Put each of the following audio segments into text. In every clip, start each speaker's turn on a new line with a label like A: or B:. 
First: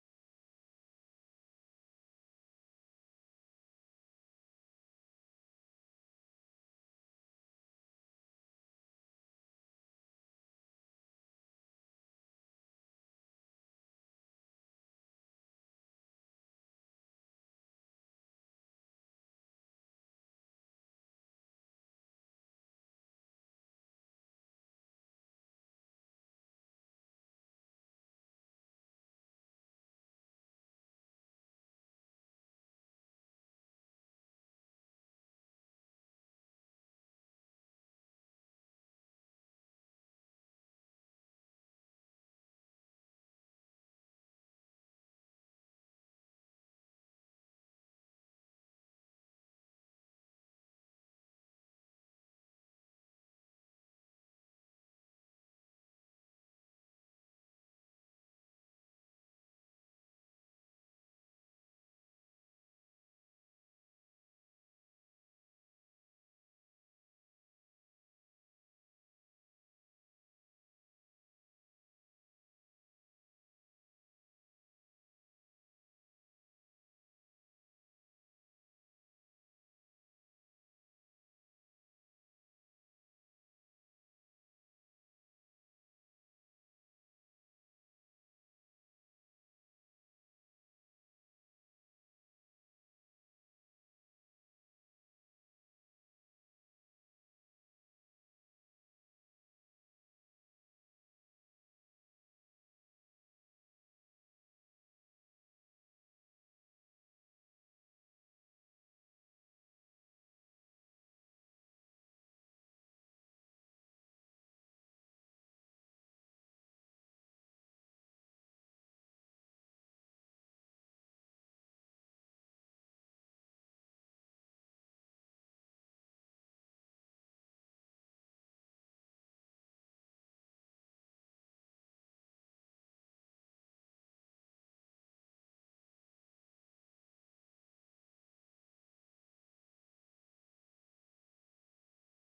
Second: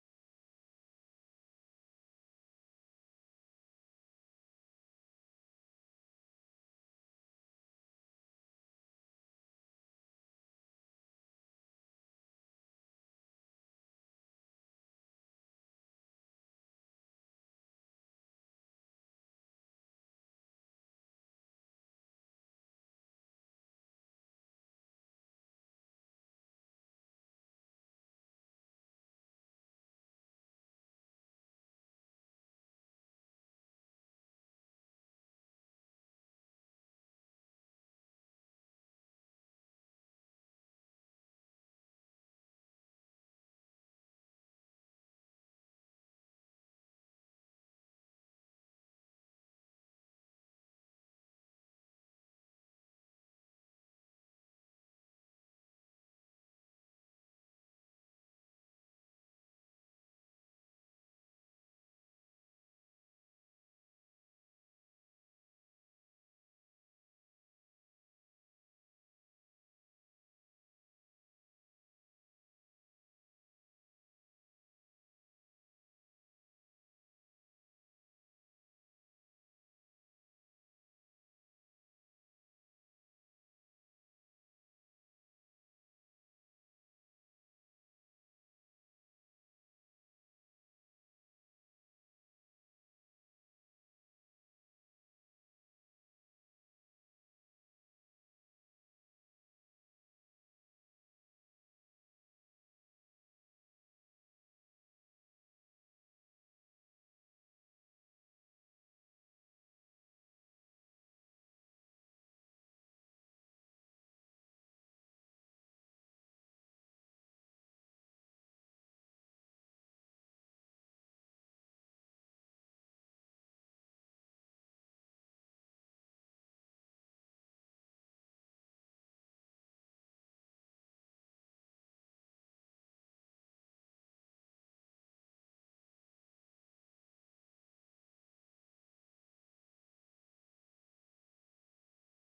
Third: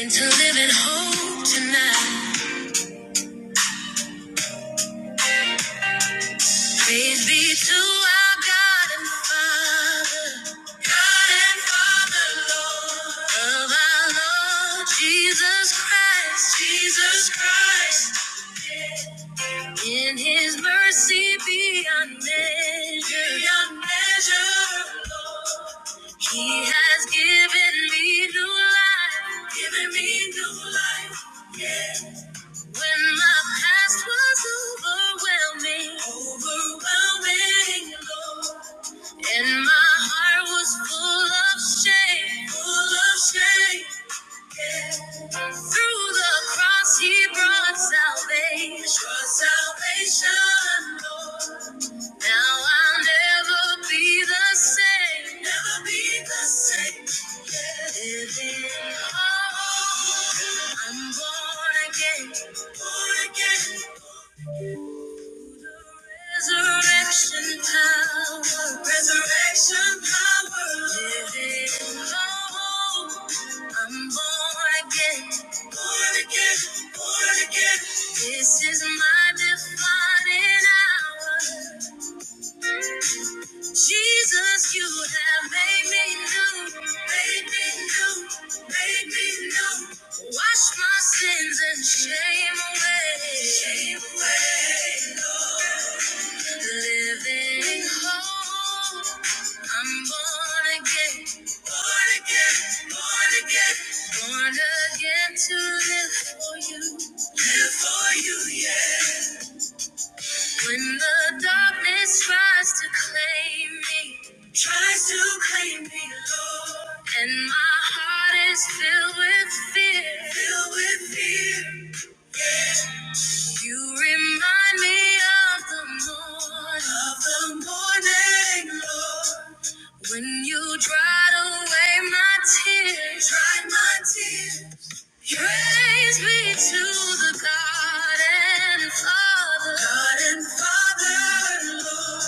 A: into living hope tonight. Praise be to our God and Father, God and Father, Lord of our Lord Jesus Christ, Jesus Christ. In His mercy beyond measure, beyond measure, Lord. He has given me new life, given me new life. When my past was overwhelming, overwhelming, Lord, and my heart was full of shame, full of shame. Through the cross, He brought salvation, brought salvation, Lord. Now I'll never be the same, never be the same. Yeah. Living hope, I'm born again, born again. Resurrection power, resurrection power, living hope. I'm born again, born again, born again. This is my defining hour. Jesus, you have made me new, made me new, made me new. Wash my sins and shame away, shame away, Lord. Living hope. I'm born again. Born again. Born again. Born again to live for you. Live for you, yeah. When the darkness tries to claim me. Tries to claim me, Lord. And my heart is filled with fear. Filled with fear. yeah. You remind me of the morning, of the morning, Lord. When you dried away my tears, dried my tears. You raised me to the garden, Father, garden, Father, Lord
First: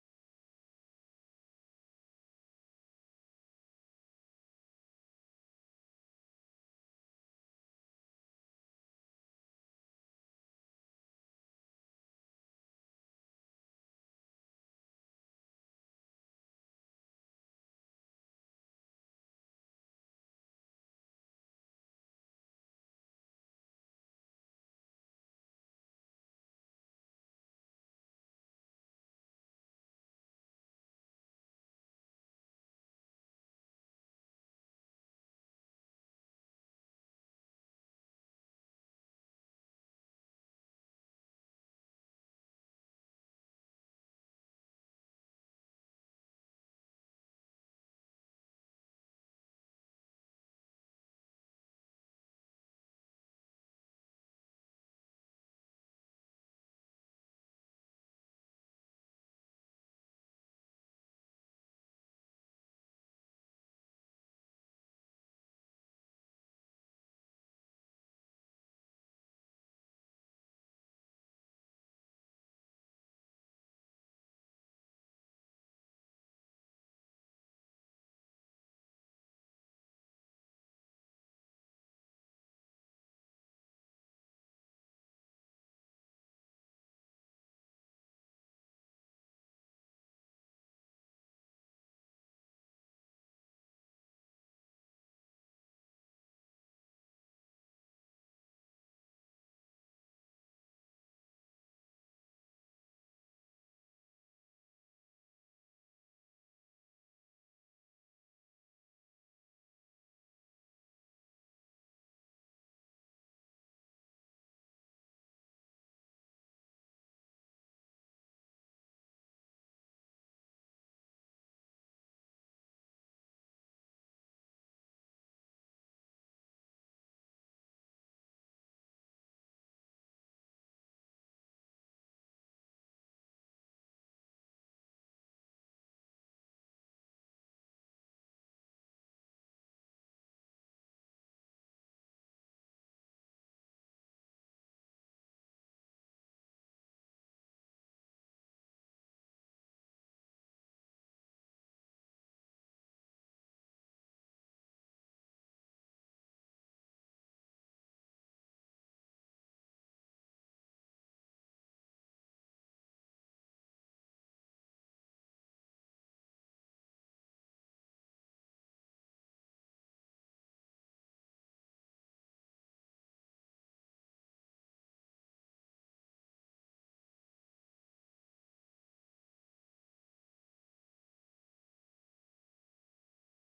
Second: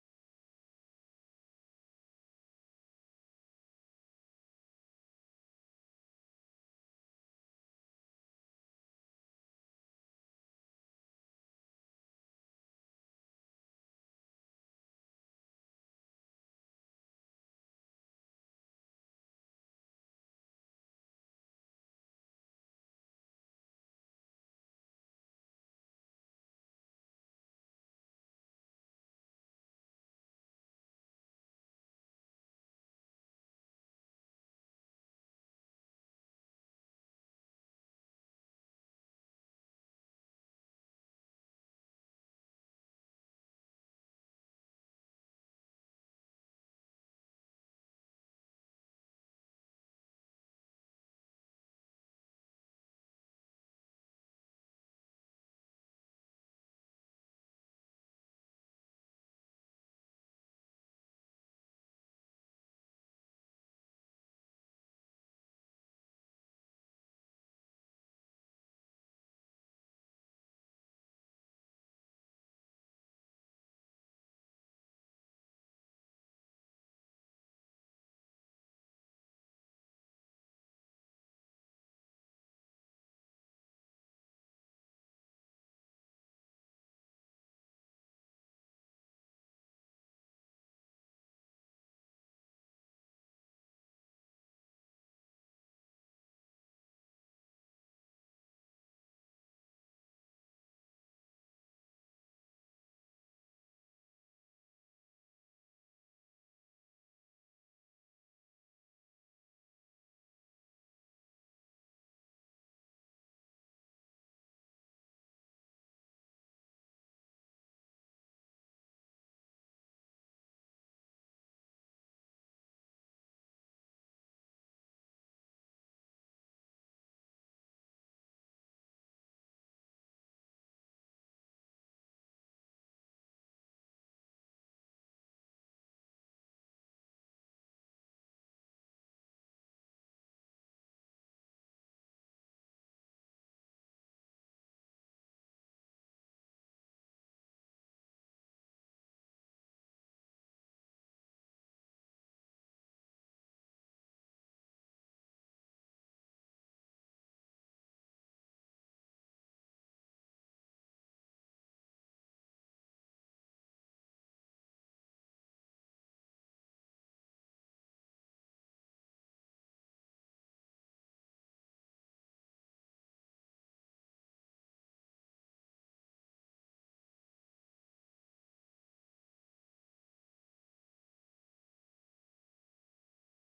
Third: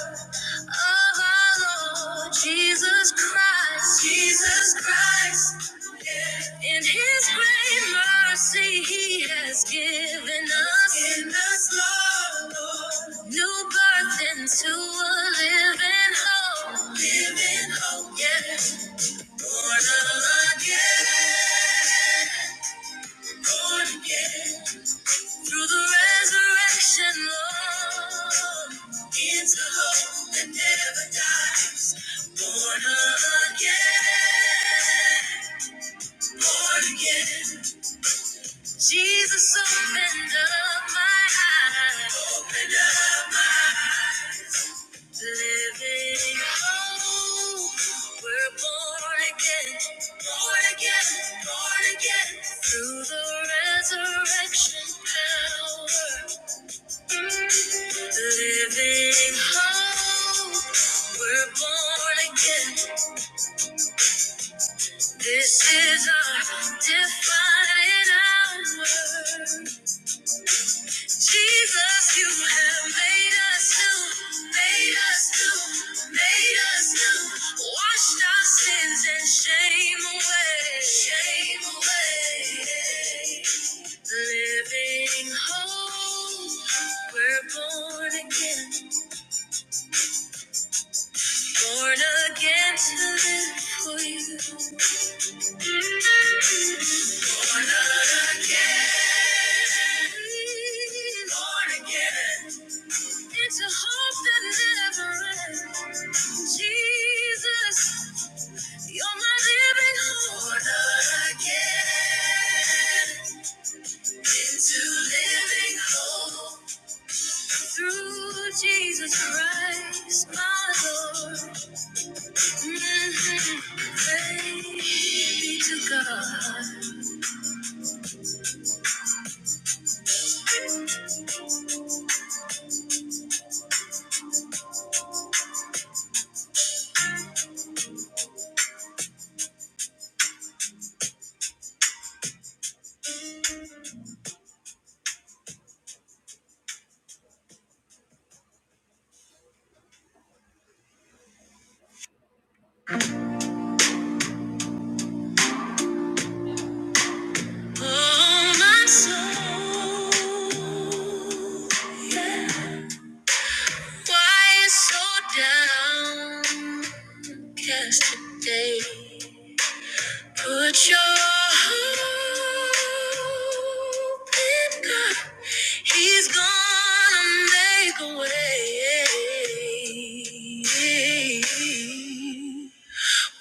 A: of our Lord Jesus Christ. Jesus Christ. In his great mercy, he has given us, given us Lord, Lord. new birth into a living hope. Living hope, yeah. Born again, born again. Through the resurrection, Lord, it's a hope that never dies. Born again, born again. Jesus opened up my eyes. Opened up my eyes. Living hope, we're born again, born again, born again. Through the resurrection power. Living hope, we're born again. This is our defining hour. Jesus, you have made us new, made us new, made us new. Washed our sins and shame away, shame away. Living hope, we're born again. Born again to live for you. Born again. Born again. Into hope that never ends. Jesus, you're my living hope. Born again. Into living hope. Through Jesus Christ, my Lord. Mhm. Praise be to God. Oh, my soul, Yeah. why you so downcast today? Put your hope in God. He's gonna make a way.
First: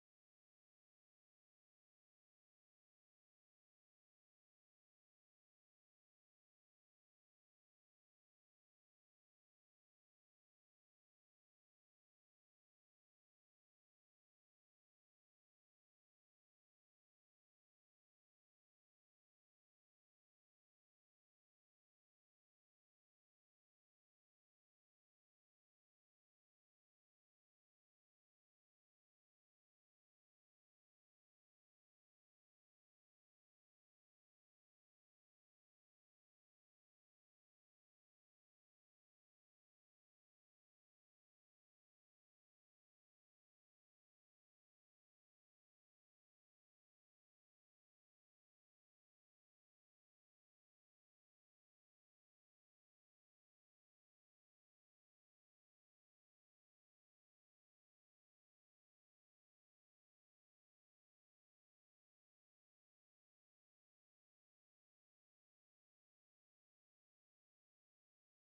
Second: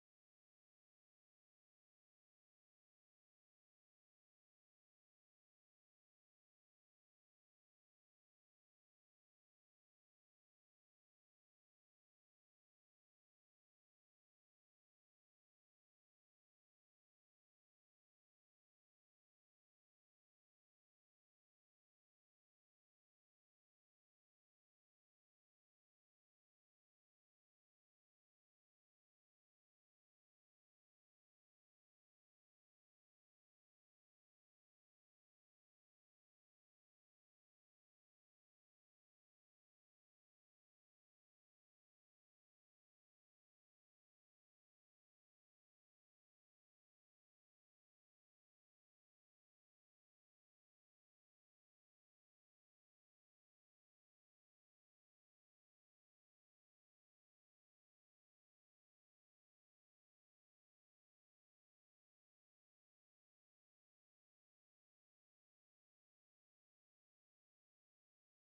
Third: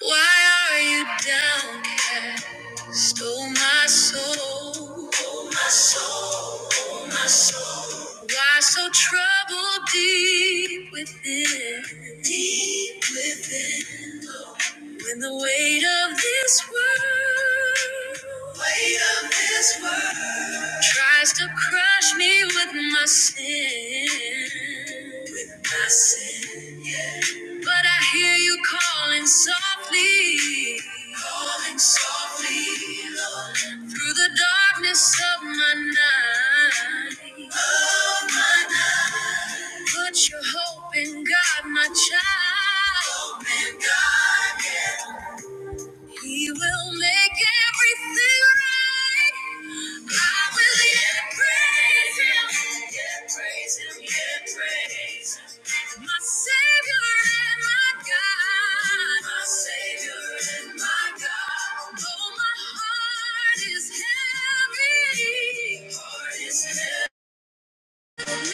A: Why are you downcast? Oh my soul. Oh my soul. Oh my soul. Why so troubled deep within? Deep within. When the weight of this world, weight of this world, tries to crush me with my sin. With my sin. But I hear you calling softly, calling softly through the darkness of my night. I put your hope in God, my child. Hope in God, yeah. He will make everything right. I will yet praise him. Yet praise him. Yet praise him. My Savior and my God. My Savior and my God. Oh, my heart is heavy. Heart is heavy. Praise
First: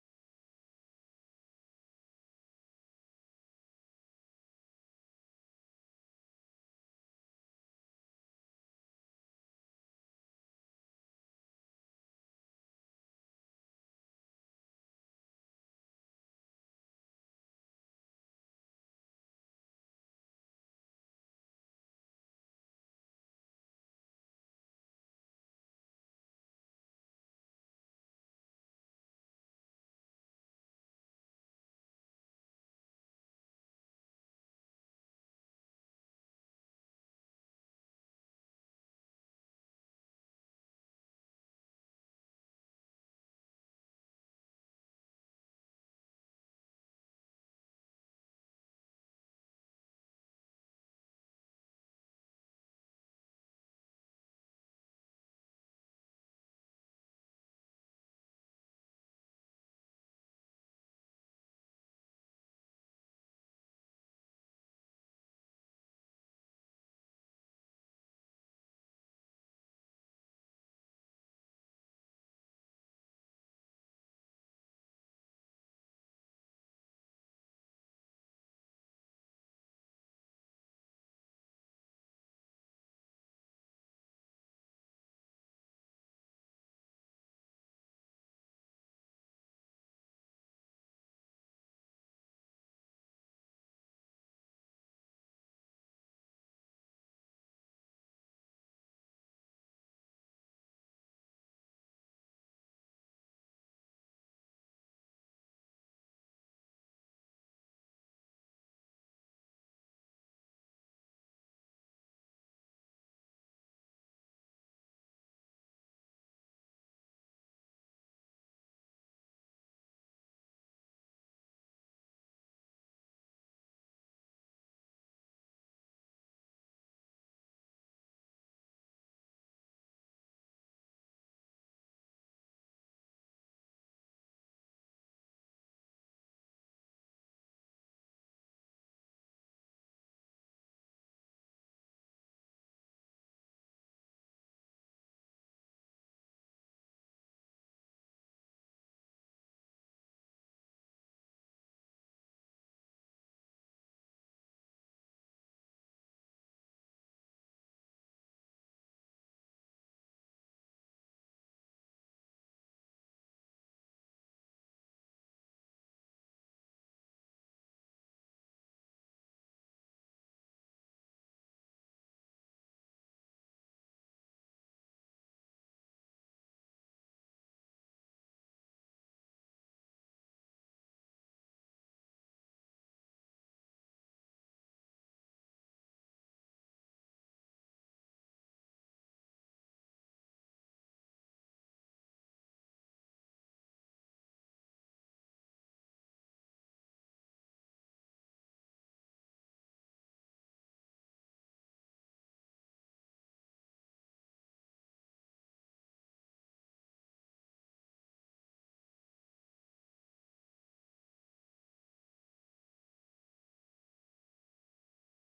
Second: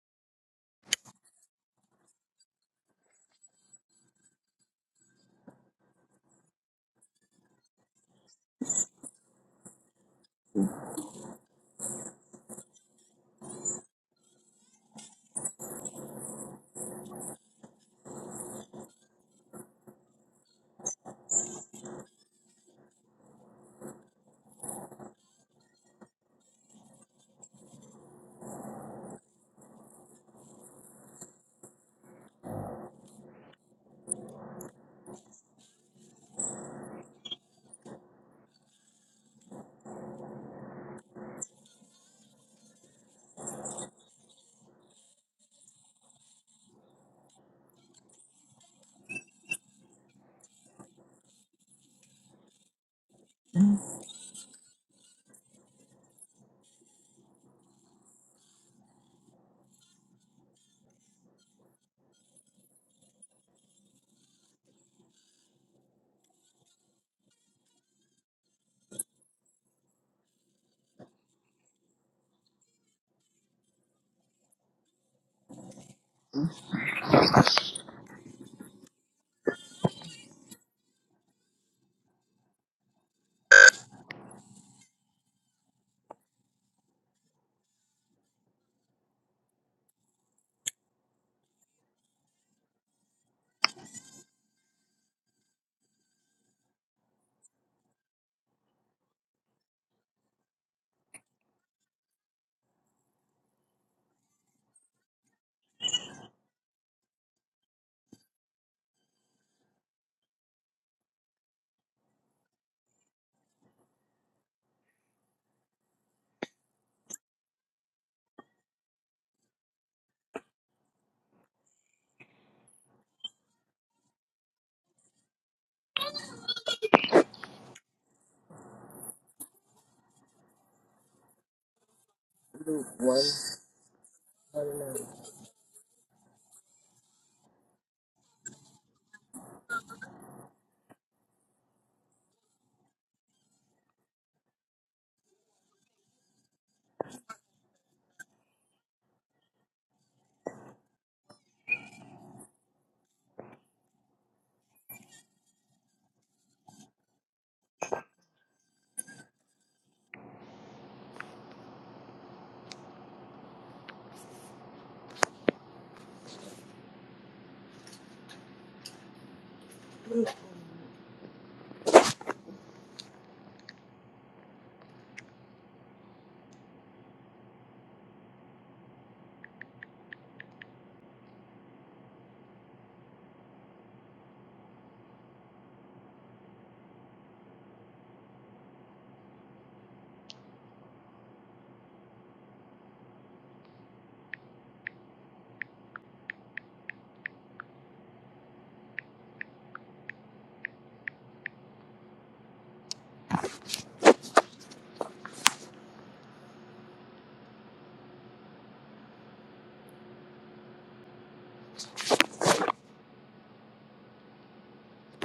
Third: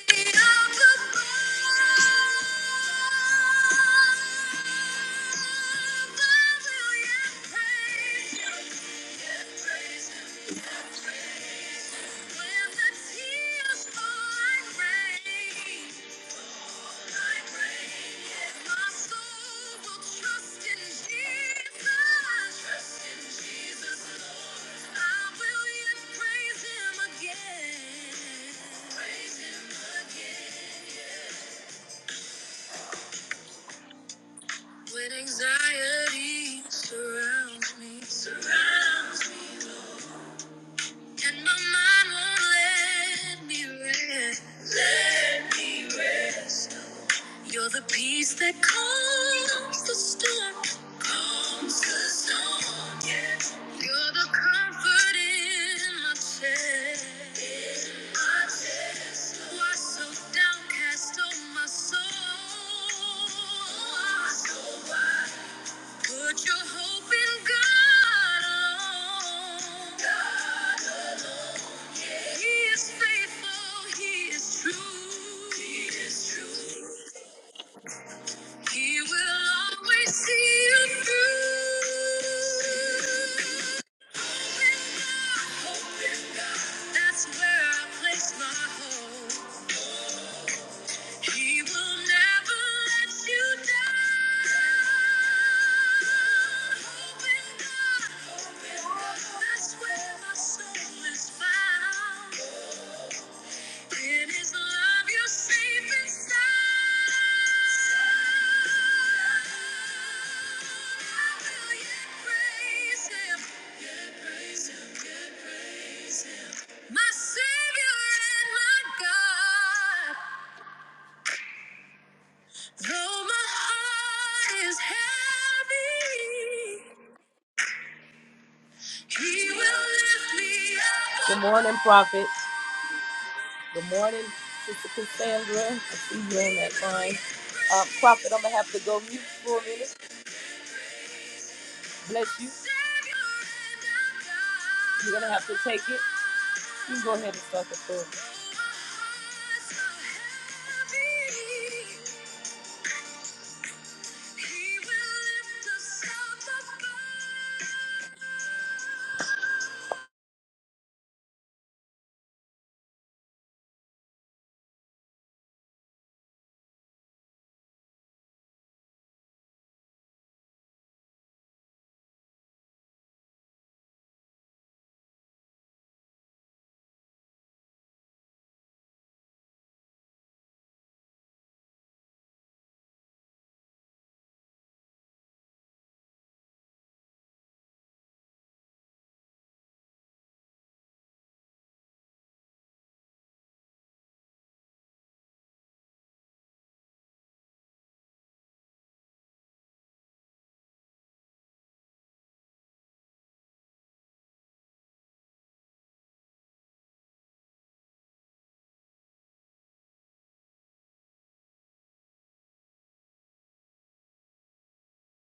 A: him again. yeah. When anxiety surrounds me, surrounds me, Lord, and my mind won't let me rest, let me rest. You're the peace that calms the storm, calms the storm. Yeah. You're the comfort in my chest, in my chest. Why so downcast, oh my soul? Oh, my soul, Why so Put your hope in God alone. God alone. yeah. He is faithful. He is true. He is true. He will always see you through. Hope in God. Hope in God. That's where I place my hope. He will never let you down. Open God, open. God, That's where my soul is found. In His love, you're safe and sound. I will yet praise Him. Yet praise Him. Yet praise Him. My Savior and my God. Though my heart is heavy, he will lift me up. Good morning, Prophet. Good morning, Sister Cassandra. I see you on that line. Uh, Prophet, I'm going to have to go mute for a minute. Bless you. You're going to have to take it. You can go ahead and start the prayer.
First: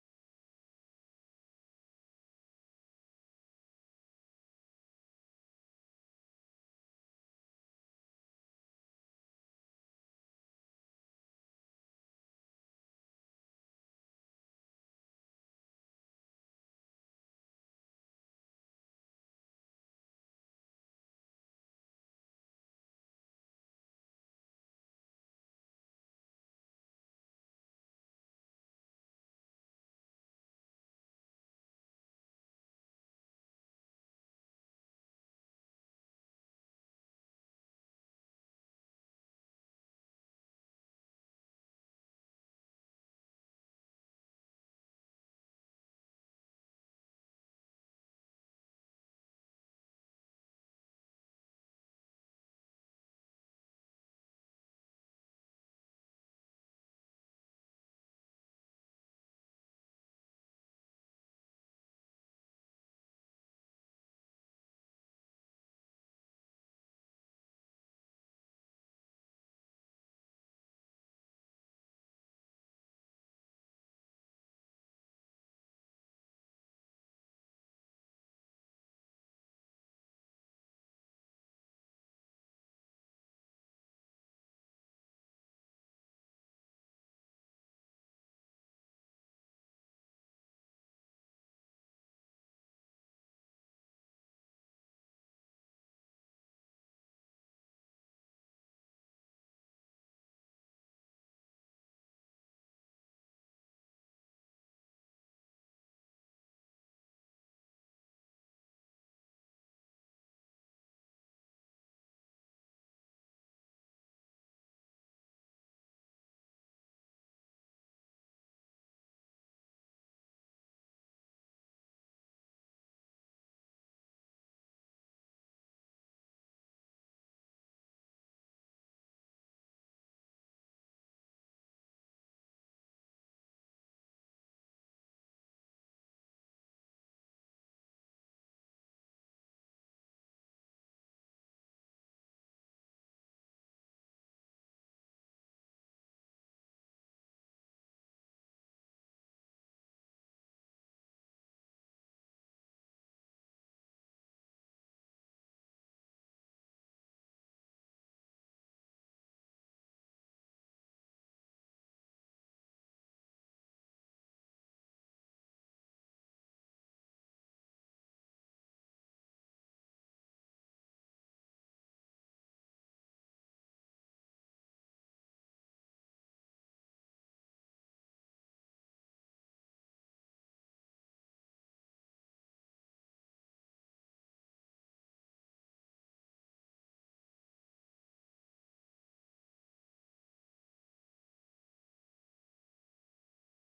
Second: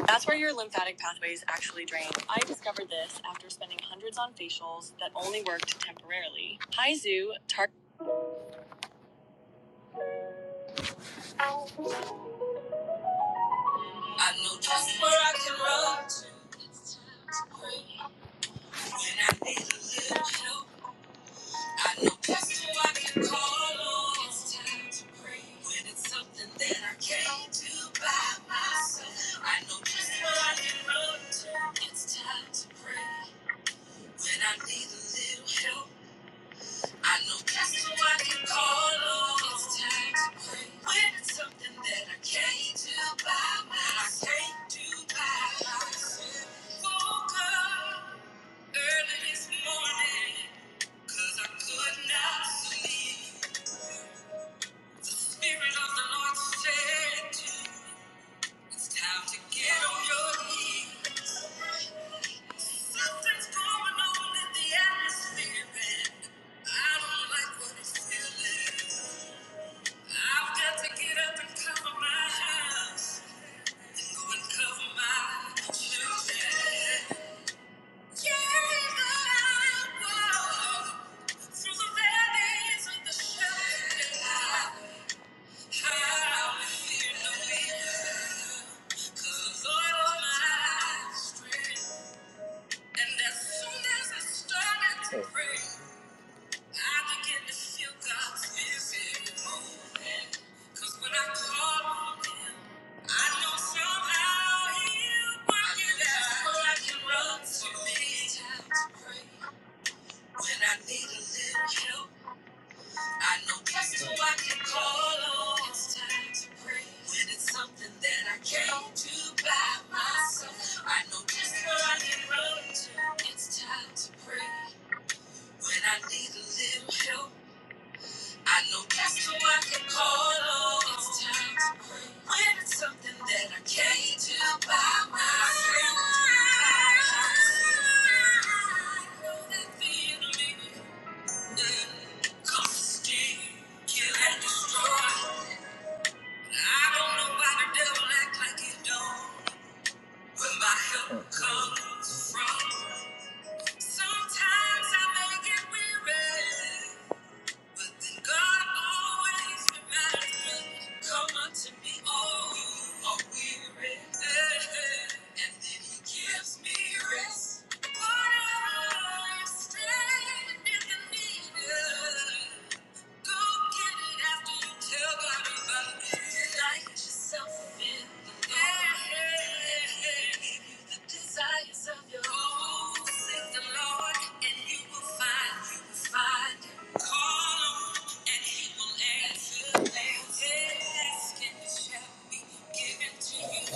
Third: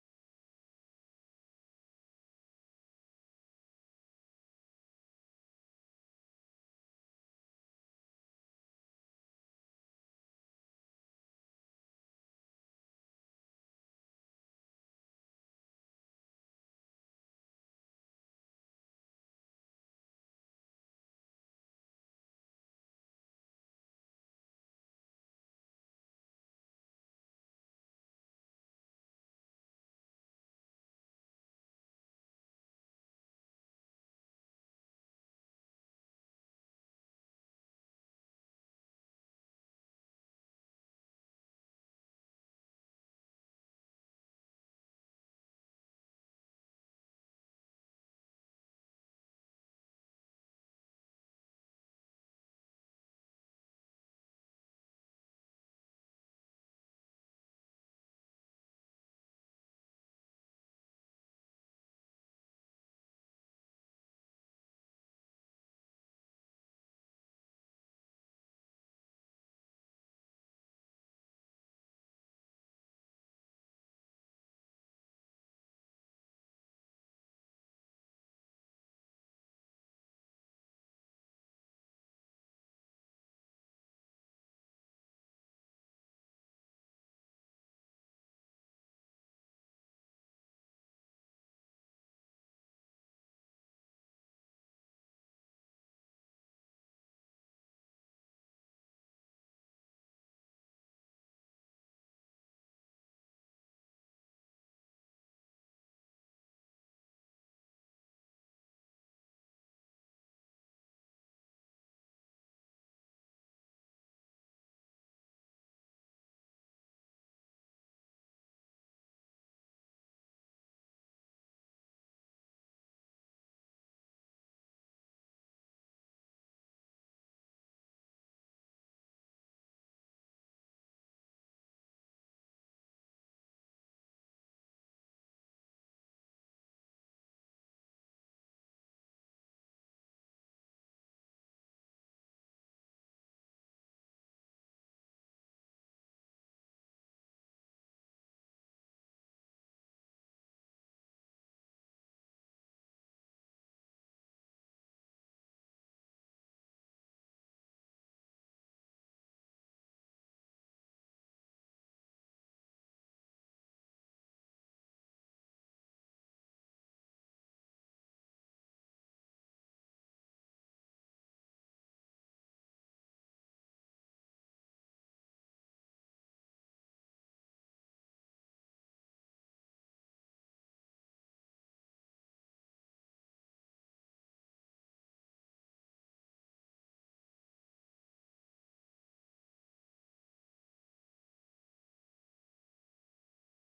B: That's where your lymphatic pathways actually drain. I discovered this after spending hundreds on facials that only worked temporarily. Hi, Zoo. Tar- I know just where I can run to when I need a little help. I know just who I can call on. It's time to pray when it's something that I can't do by. my- I know just where I can run to. It's time to pray when I need a little help. I know that's who I can call on. It's time to play. When it's something that I can't do by myself. I can't do by myself. Woke up early this morning, 'cause I could not sleep. The Spirit of the Lord said to me, It's time to get on your knees. Something's going on in the atmosphere, and I don't like what it's feeling. I've got to get up and cover my house and go and cover my children. Carry my walk through the valleys of the shadow. I will fear no evil, 'cause the Lord is my strength. And as soon as I started to pray. I begin to feel God's busy when I call on Him, I know somehow He'll work it out. Well, I can run to His house to pray. When I need a little help, I know just who I can call on. It's time to pray. When it's something that I can't do by myself, I know just where I can run to. It's time to pray. When I need a little help. I know that's who I can call on. It's times when it's something that I can't do by myself. I know that the enemy comes to steal, kill, and destroy. I don't know why the devil act like he don't. Where my help comes from. Sometimes I may get weary. But then God always reminds me, come unto me, all who are weary. And then he gives me rest. What I stand in the need of. Go get it after you tell God about it. Delight yourself in the Lord. give you the desires of your heart. Oh, seek the Lord and you will find, you will find Call on and he will answer. Ask and it shall be given to you.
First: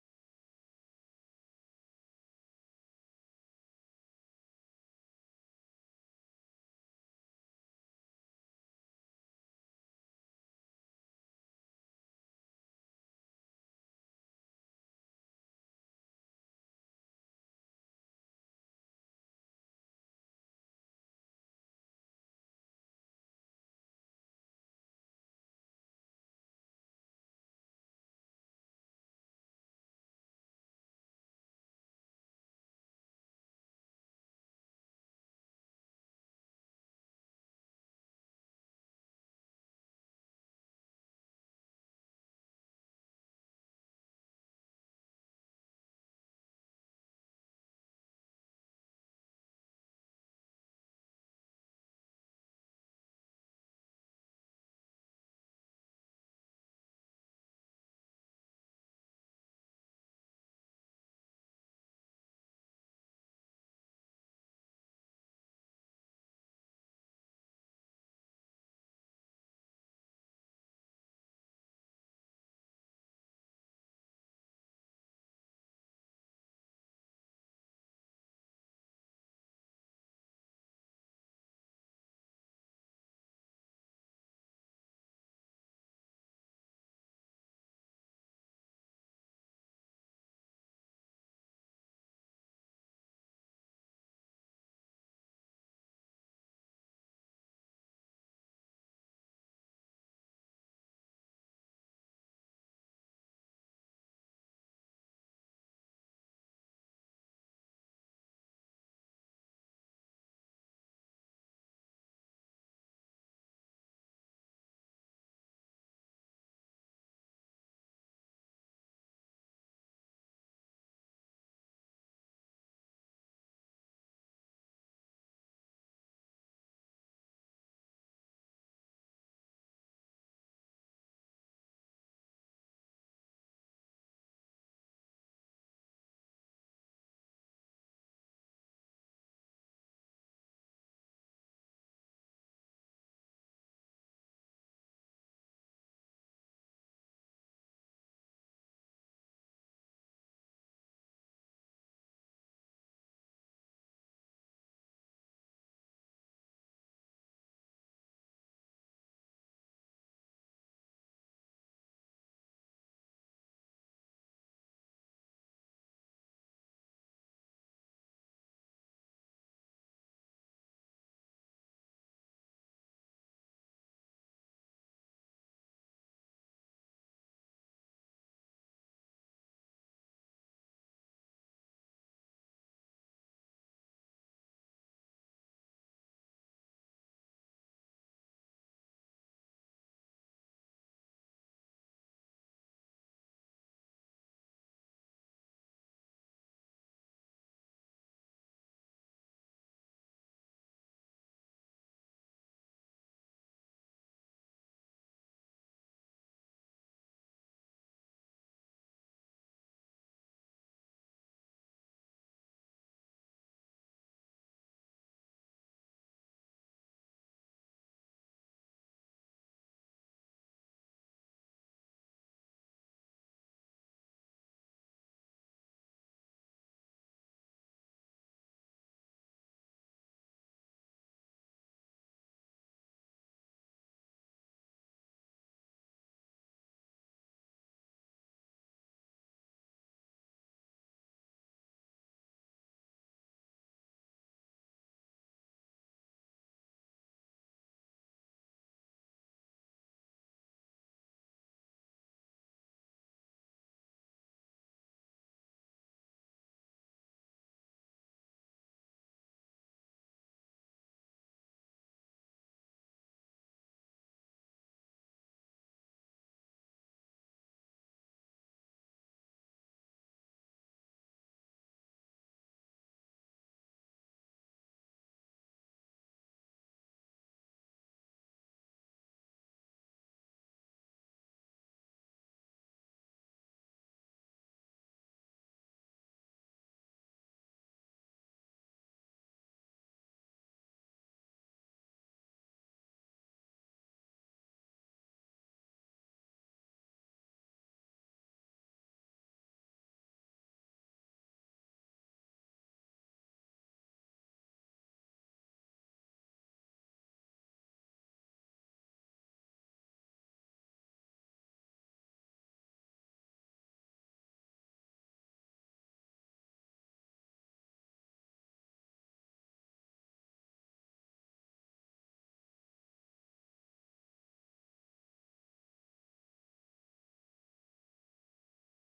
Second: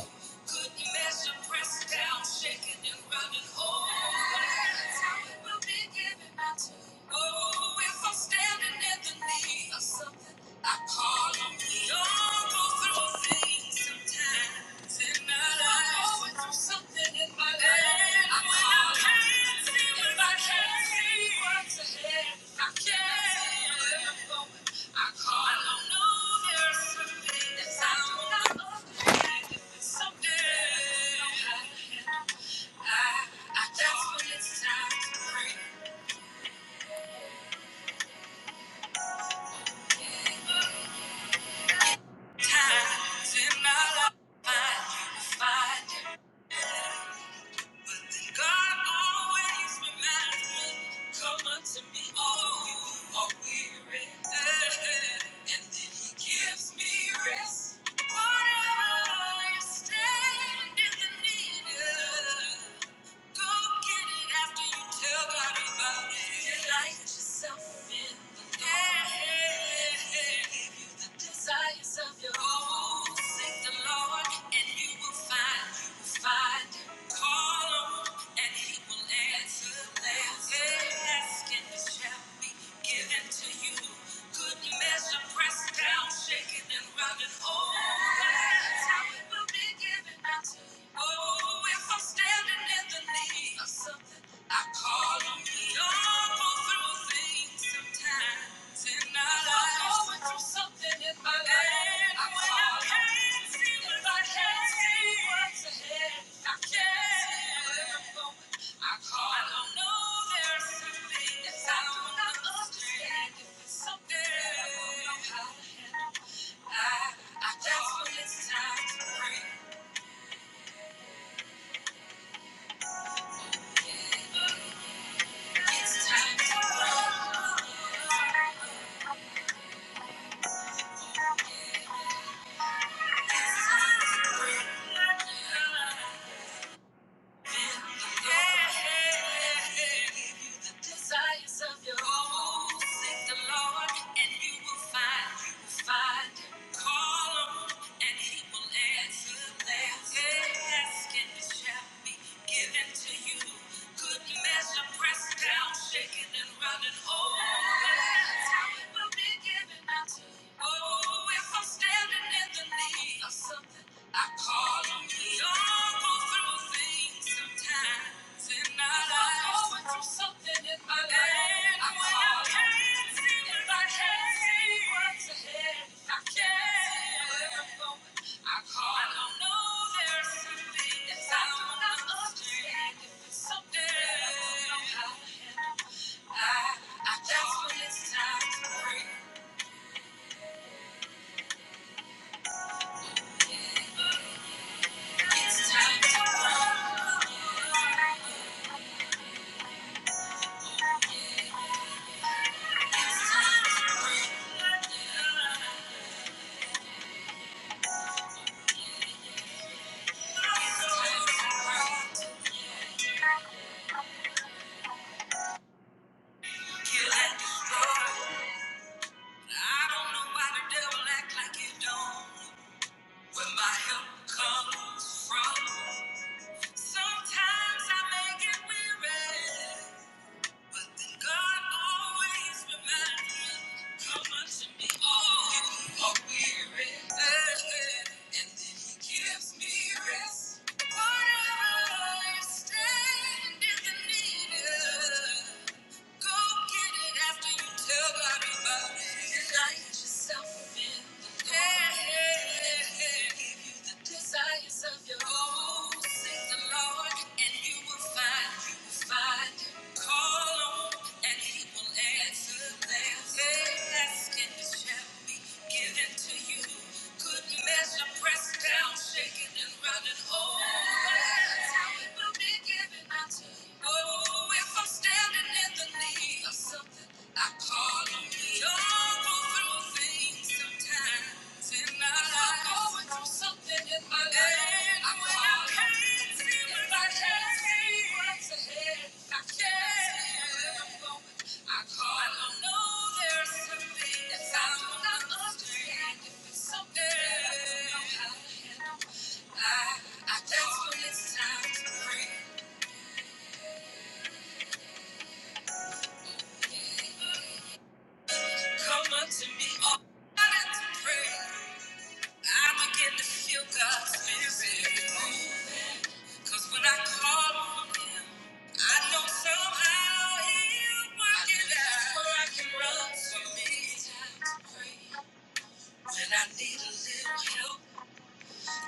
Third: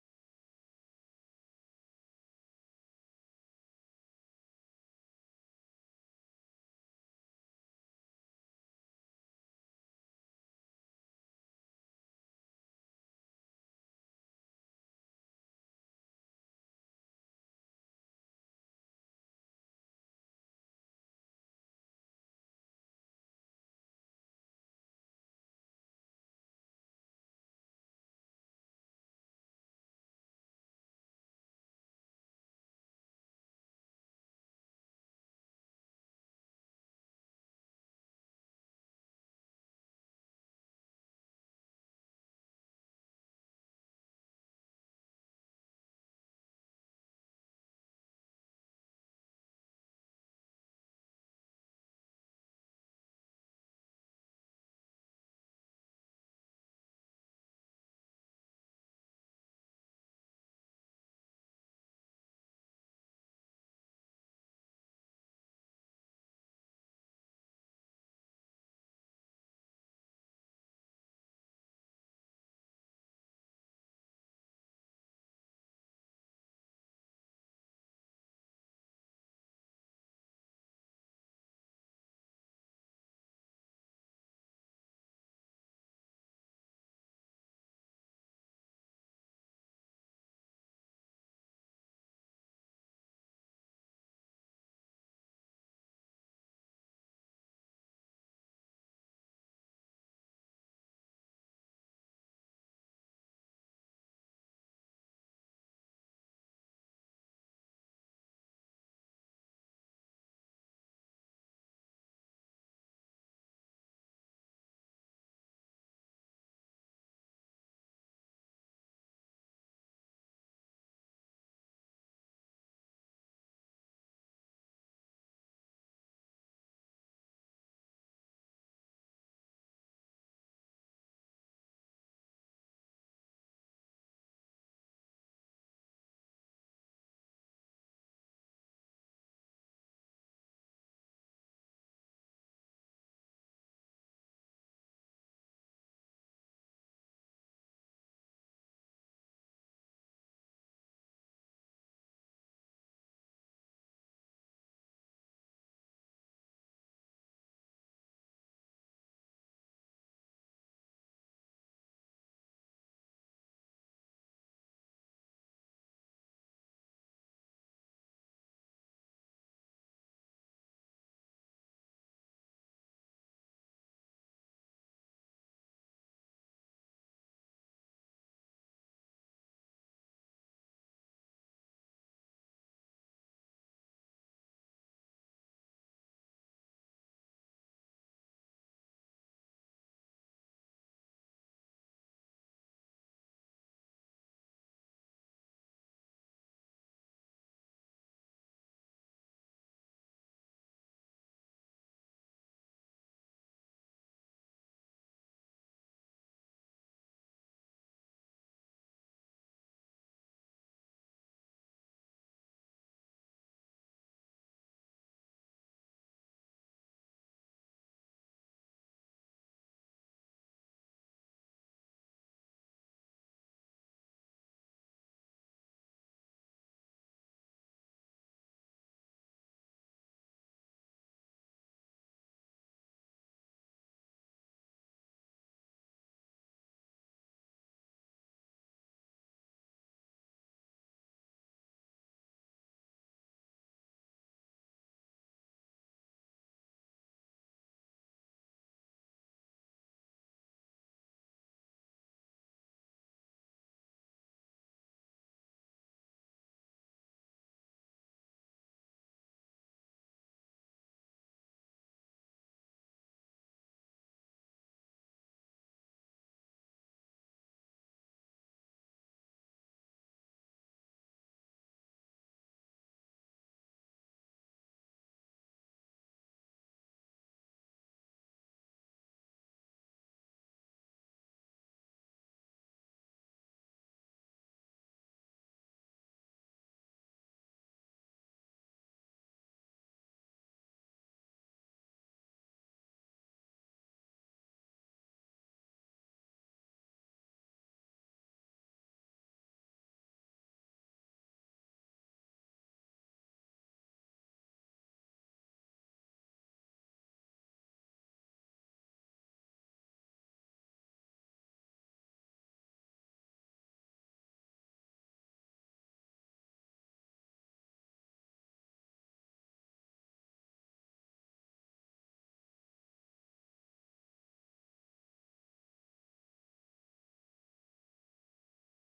B: Good measure pressed down, shaken and running over. That's how will be given Oh, if I'm standing in the need of something, I call on you. do go through things sometimes in my life. I'm going through something in my life. I call on you. If I can't see what's ahead, I can't see where I'm going. I call on you. I don't understand. If something I don't know how to I- I- that's when it's time to break it. Times in my life, I find you, but then God always reminds me, "Come unto me, all you who are weary," and then He gives me rest. Whatever you stand in the need of. Go get it after you tell God about it. light yourself in the Lord. Hey, Give you the desires of your heart. Seek the Lord and you will find. You will find. Call him and he will answer. answer. Hey, ask shall be given to you. Good measure pressed down, shaken and running over. That's how it will be Something I don't know how to handle. I, I just when it's time to break. Pressed down, shaken and running over. That's how it will be given unto you. Oh, if I'm standing. I, I, that's when it's time to break. It's time to break. kill and destroy. I don't know why the devil act like you don't. Where my help comes from. Sometimes I may get weary, but then God always reminds me, come unto me, all you who are weary. And then he gives me rest. Whatever you stand in the need of. Go get it after you tell Bobby about it. You light yourself in the dark. give you the desires of your own. Seek the Lord and you will find, you will find him. Call on and he will answer. There's asking shall be given to you. Good measure pressed down down, shaking and running over. how it will be given unto you. Oh, if I'm standing in the need of something, I call on you. Don't go through things sometimes in my life. I'm going through something in I call on I can't see I can't see where I'm going. I call I don't know there's something that I don't understand. If it's something that I don't know how to handle, I, I that's when it's time to pray. Come unto me, all I got to pray. I begin to feel God's spirit moving. Cause when I call on him, I know somehow he'll work it out. Where I can run to me. It's time to pray. When I need a little help.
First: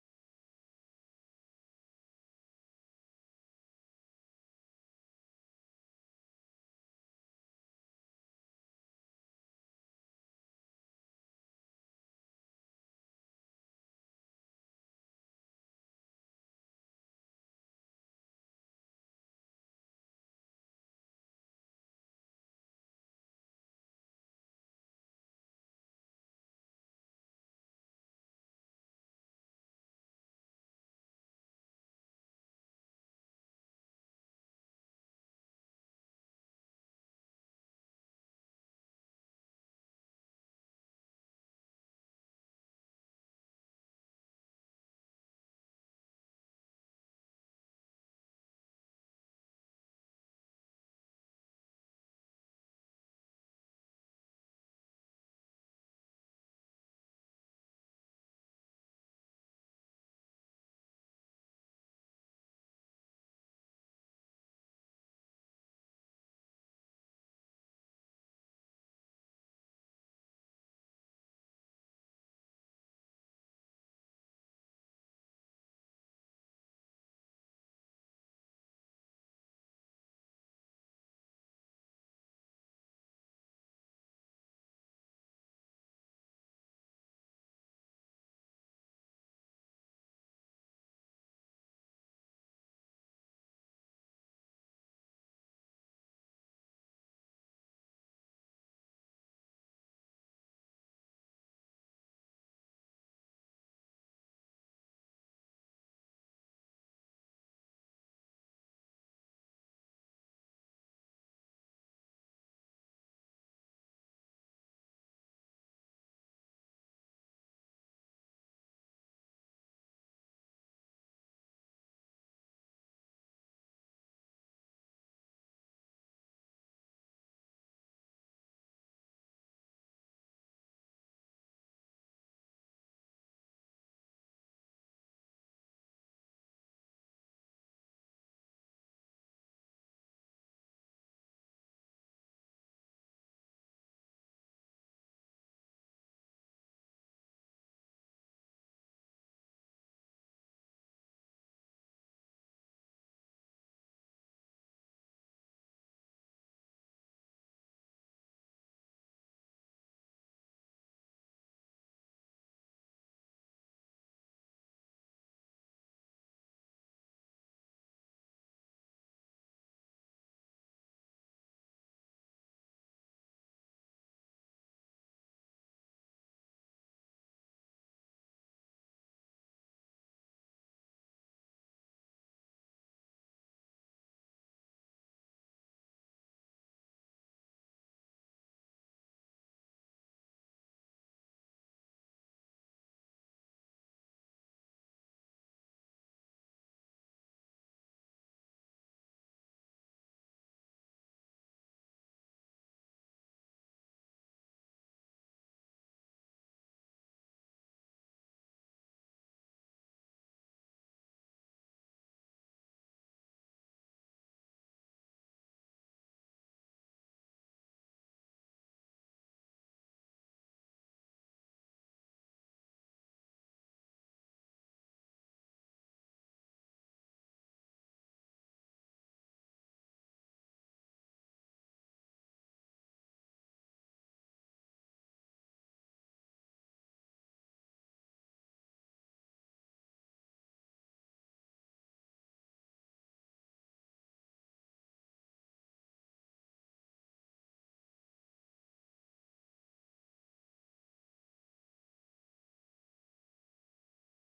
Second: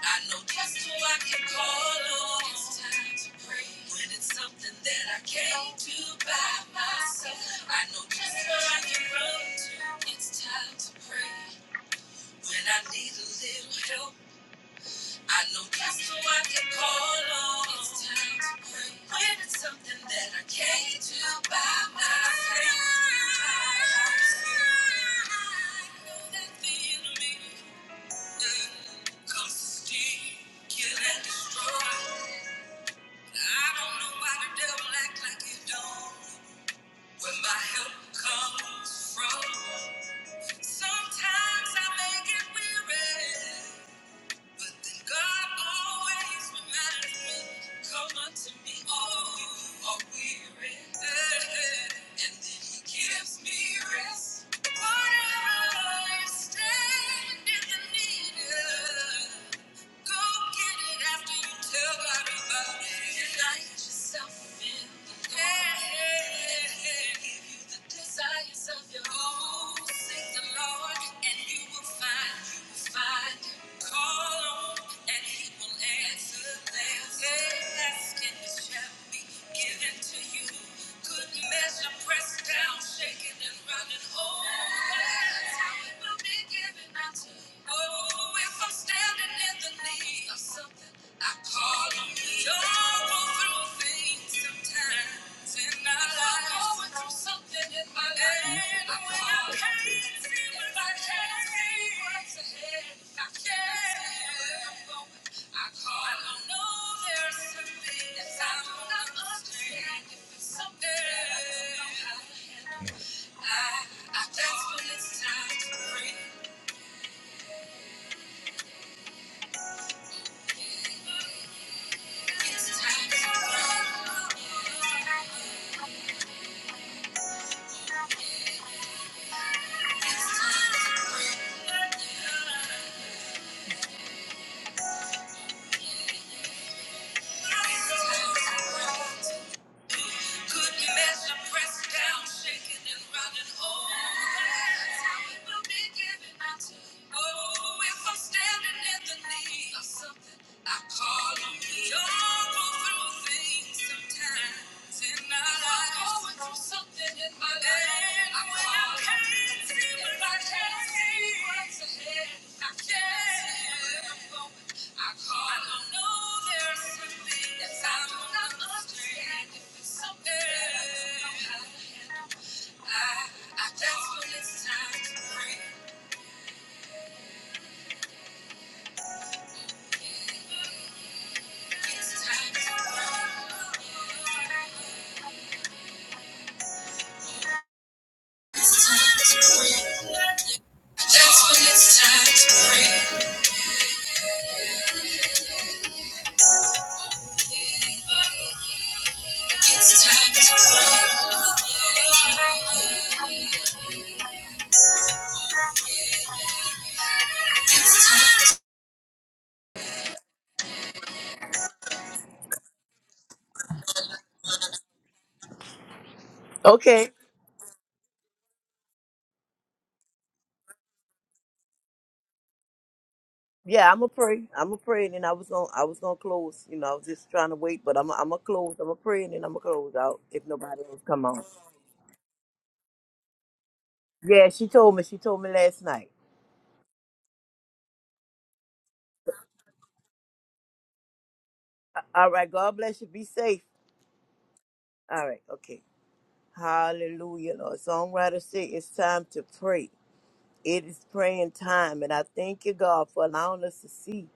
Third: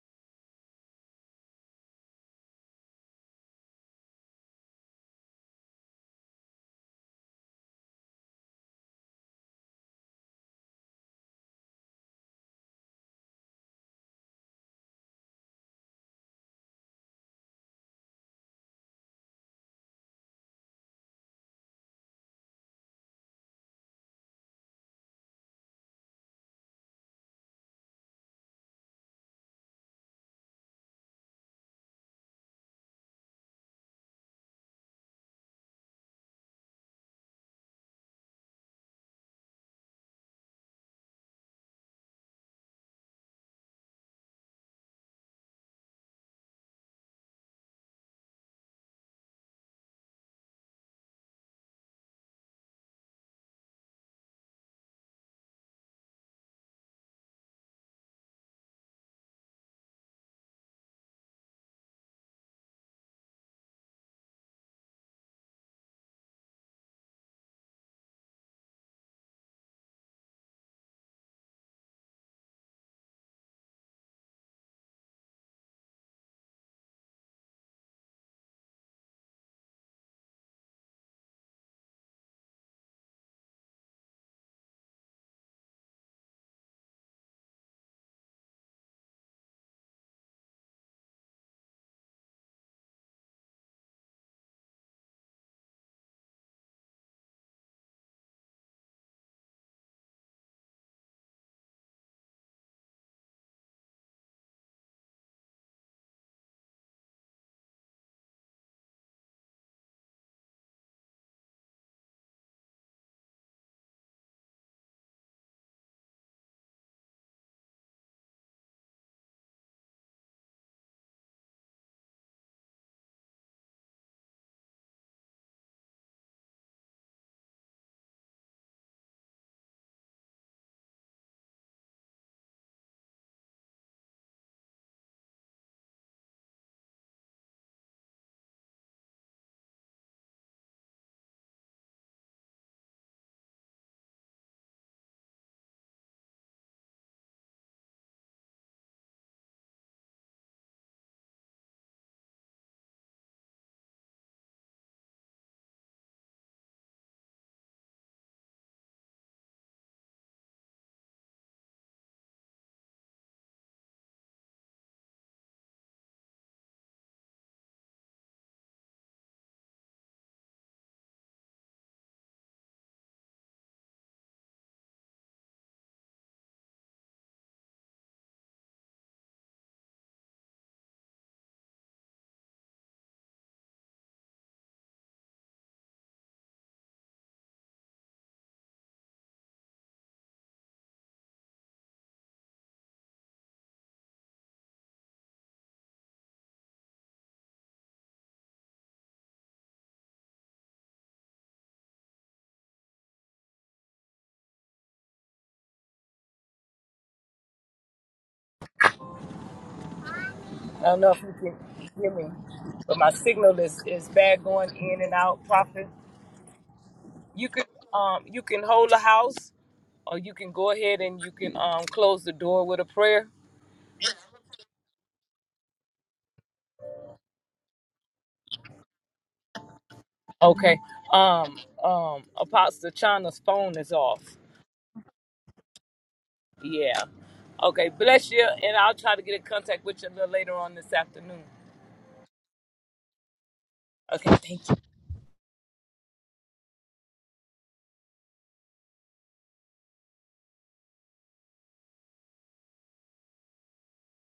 B: I know just who I can call on. It's time to pray when it's something that I can't do by myself. I know just where I can run to. It's time to pray when I need a little help. I know just who I can call on. It's time to pray when it's something that I can't do by myself. I know that the enemy Come steal, kill, and destroy. I don't know why the devil act like he don't. Where my help comes from. Sometimes I may get weary, but then God always reminds me, "Come unto me, all you who are weary, and then He gives me rest." Whatever you stand in the need of. Go get it after you tell God about it. You yourself in the Lord. Yeah. give you the desires of your heart. Oh, seek the Lord and you will find, you will find Call on and he will answer. There's ask and it be given to you. Good measure pressed down, shaken and running over. That's how it will be. Oh, if I'm standing in the need of something, I call on you. Y'all go through things sometimes in my life. I'm going through something in my life. And I when I can't you. see what I can't see what's ahead. I can't see where I'm going. I call on you. I know there's something some things I do not understand. If it's something that I don't know how to handle. I, I, that's when it's time to pray. Good measure pressed down, shaken and running over. That's how it will be given unto you. Oh, if I'm standing in the need of something, I call on you. Y'all go through things sometimes in our lives.
A: I don't know if you can hear me, but my signal is, is bad going in and out. Prophet,
B: Okay.
A: you can um you can hold the house, or you can go ahead and you can um close the door with a prayer.
B: Yeah, I'm gonna pray. I'm gonna pray, and then I was gonna I was gonna close. You know, I was just trying to wait, but I'm I'm gonna close. I'm gonna pray, and then I'm gonna close out if
A: Okay.
B: nobody else come on.
A: Um um Apostle Chana's phone is off.
B: Yeah, she told me. She told me last night.
A: Yeah. Okay. Bless you, and I'll try to get in contact with you a little later on this afternoon.
B: All right, God bless you. Be safe.
A: Okay. Thank you.
B: All right, okay. Hallelujah, Lord. Songwriter say it's time to pray. It is praying time, and I thank you, God, for allowing us to see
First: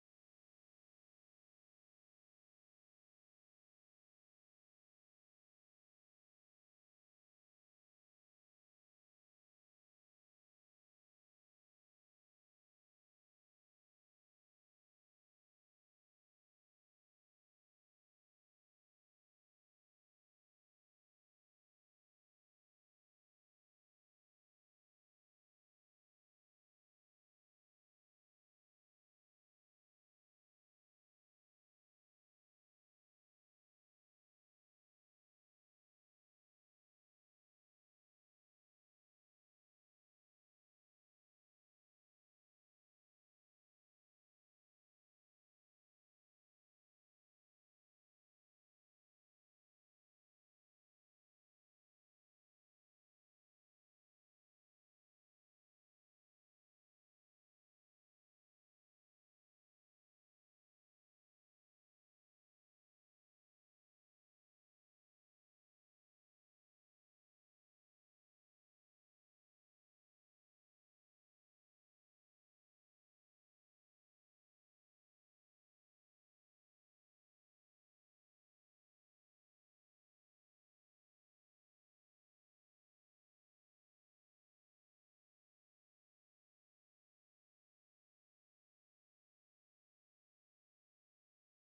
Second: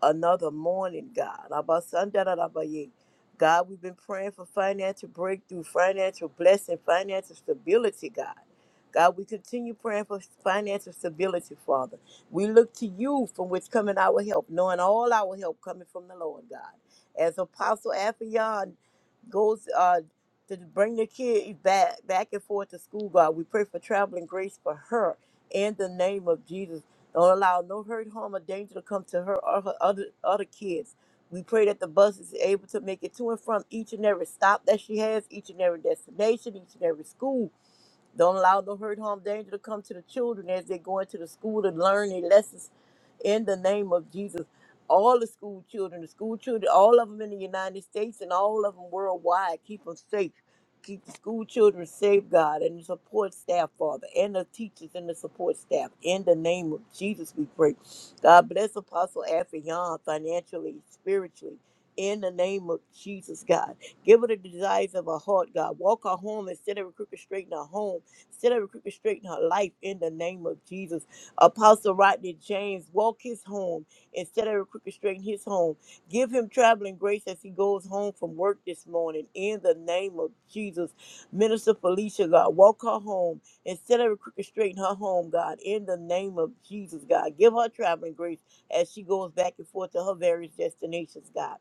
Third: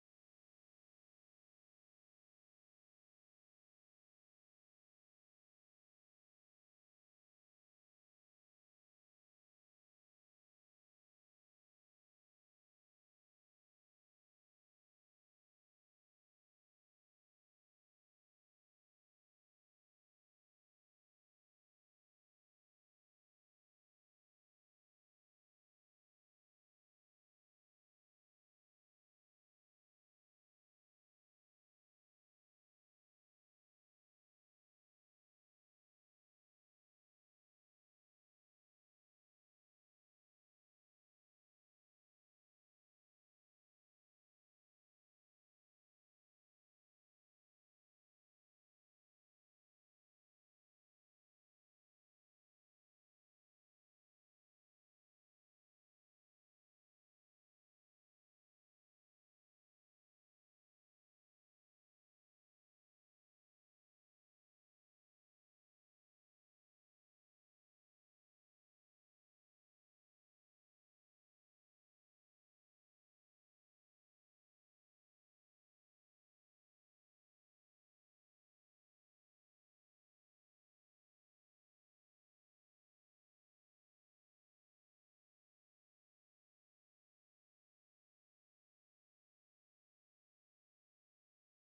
B: another morning, God. Abba, son, da, da, da, ba, ye. God, we've been praying for financial breakthrough, financial blessing, financial stability, God. God, we continue praying for financial stability, Father. We look to you from which coming our help, knowing all our help coming from the Lord, God. As Apostle Afion goes uh, to bring the kid back back and forth to school, God, we pray for traveling grace for her in the name of Jesus. Don't allow no hurt, harm, or danger to come to her or her other other kids. We pray that the bus is able to make it to and from each and every stop that she has, each and every destination, each and every school. Don't allow no hurt, harm, danger to come to the children as they go into the school to learn their lessons in the name of Jesus. All the school children, the school children, all of them in the United States and all of them worldwide, keep them safe. Keep the school children safe, God, and the support staff, Father, and the teachers and the support staff. In the name of Jesus, we pray. God bless Apostle Afrion financially, spiritually. In the name of Jesus, God. Give her the desires of her heart, God. Walk her home and set every crooked straight in her home. Set every crooked straight in her life in the name of Jesus. Apostle Rodney James, walk his home instead of crooked straight in his home. Give him traveling grace as he goes home from work this morning. In the name of Jesus, Minister Felicia, God, walk her home instead of crooked straight in her home, God. In the name of Jesus, God, give her traveling grace as she goes back and forth to her various destinations, God.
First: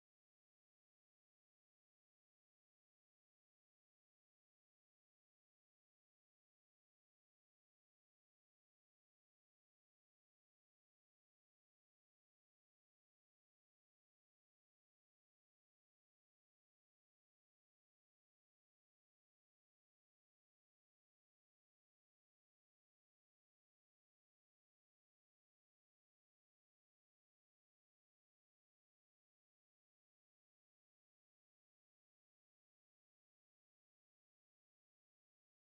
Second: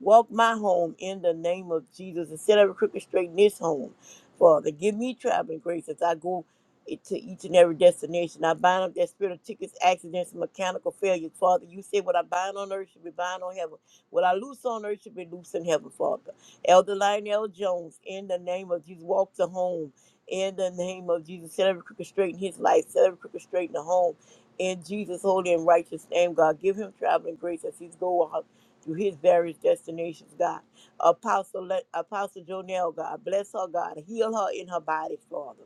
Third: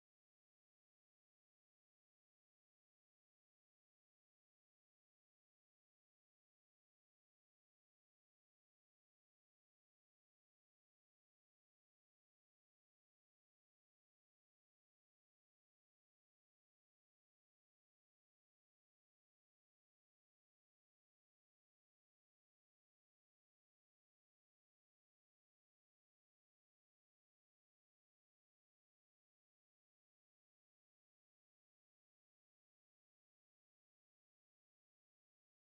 B: Walk my home in the name of Jesus instead of crooked straight in this home. Father, give me traveling grace as I go it to each and every destination. I bind up that spirit of tickets, accidents, and mechanical failures, Father. You said what I bind on earth should be bind on heaven. What I loose on earth should be loose in heaven, Father. Elder Lionel Jones, in the name of Jesus, walk to home. In the name of Jesus, set every crooked straight in his life, set every crooked straight in the home. In Jesus' holy and righteous name, God, give him traveling grace as he's going out through his various destinations, God. Apostle, let, Apostle Jonell, God, bless her, God. Heal her in her body, Father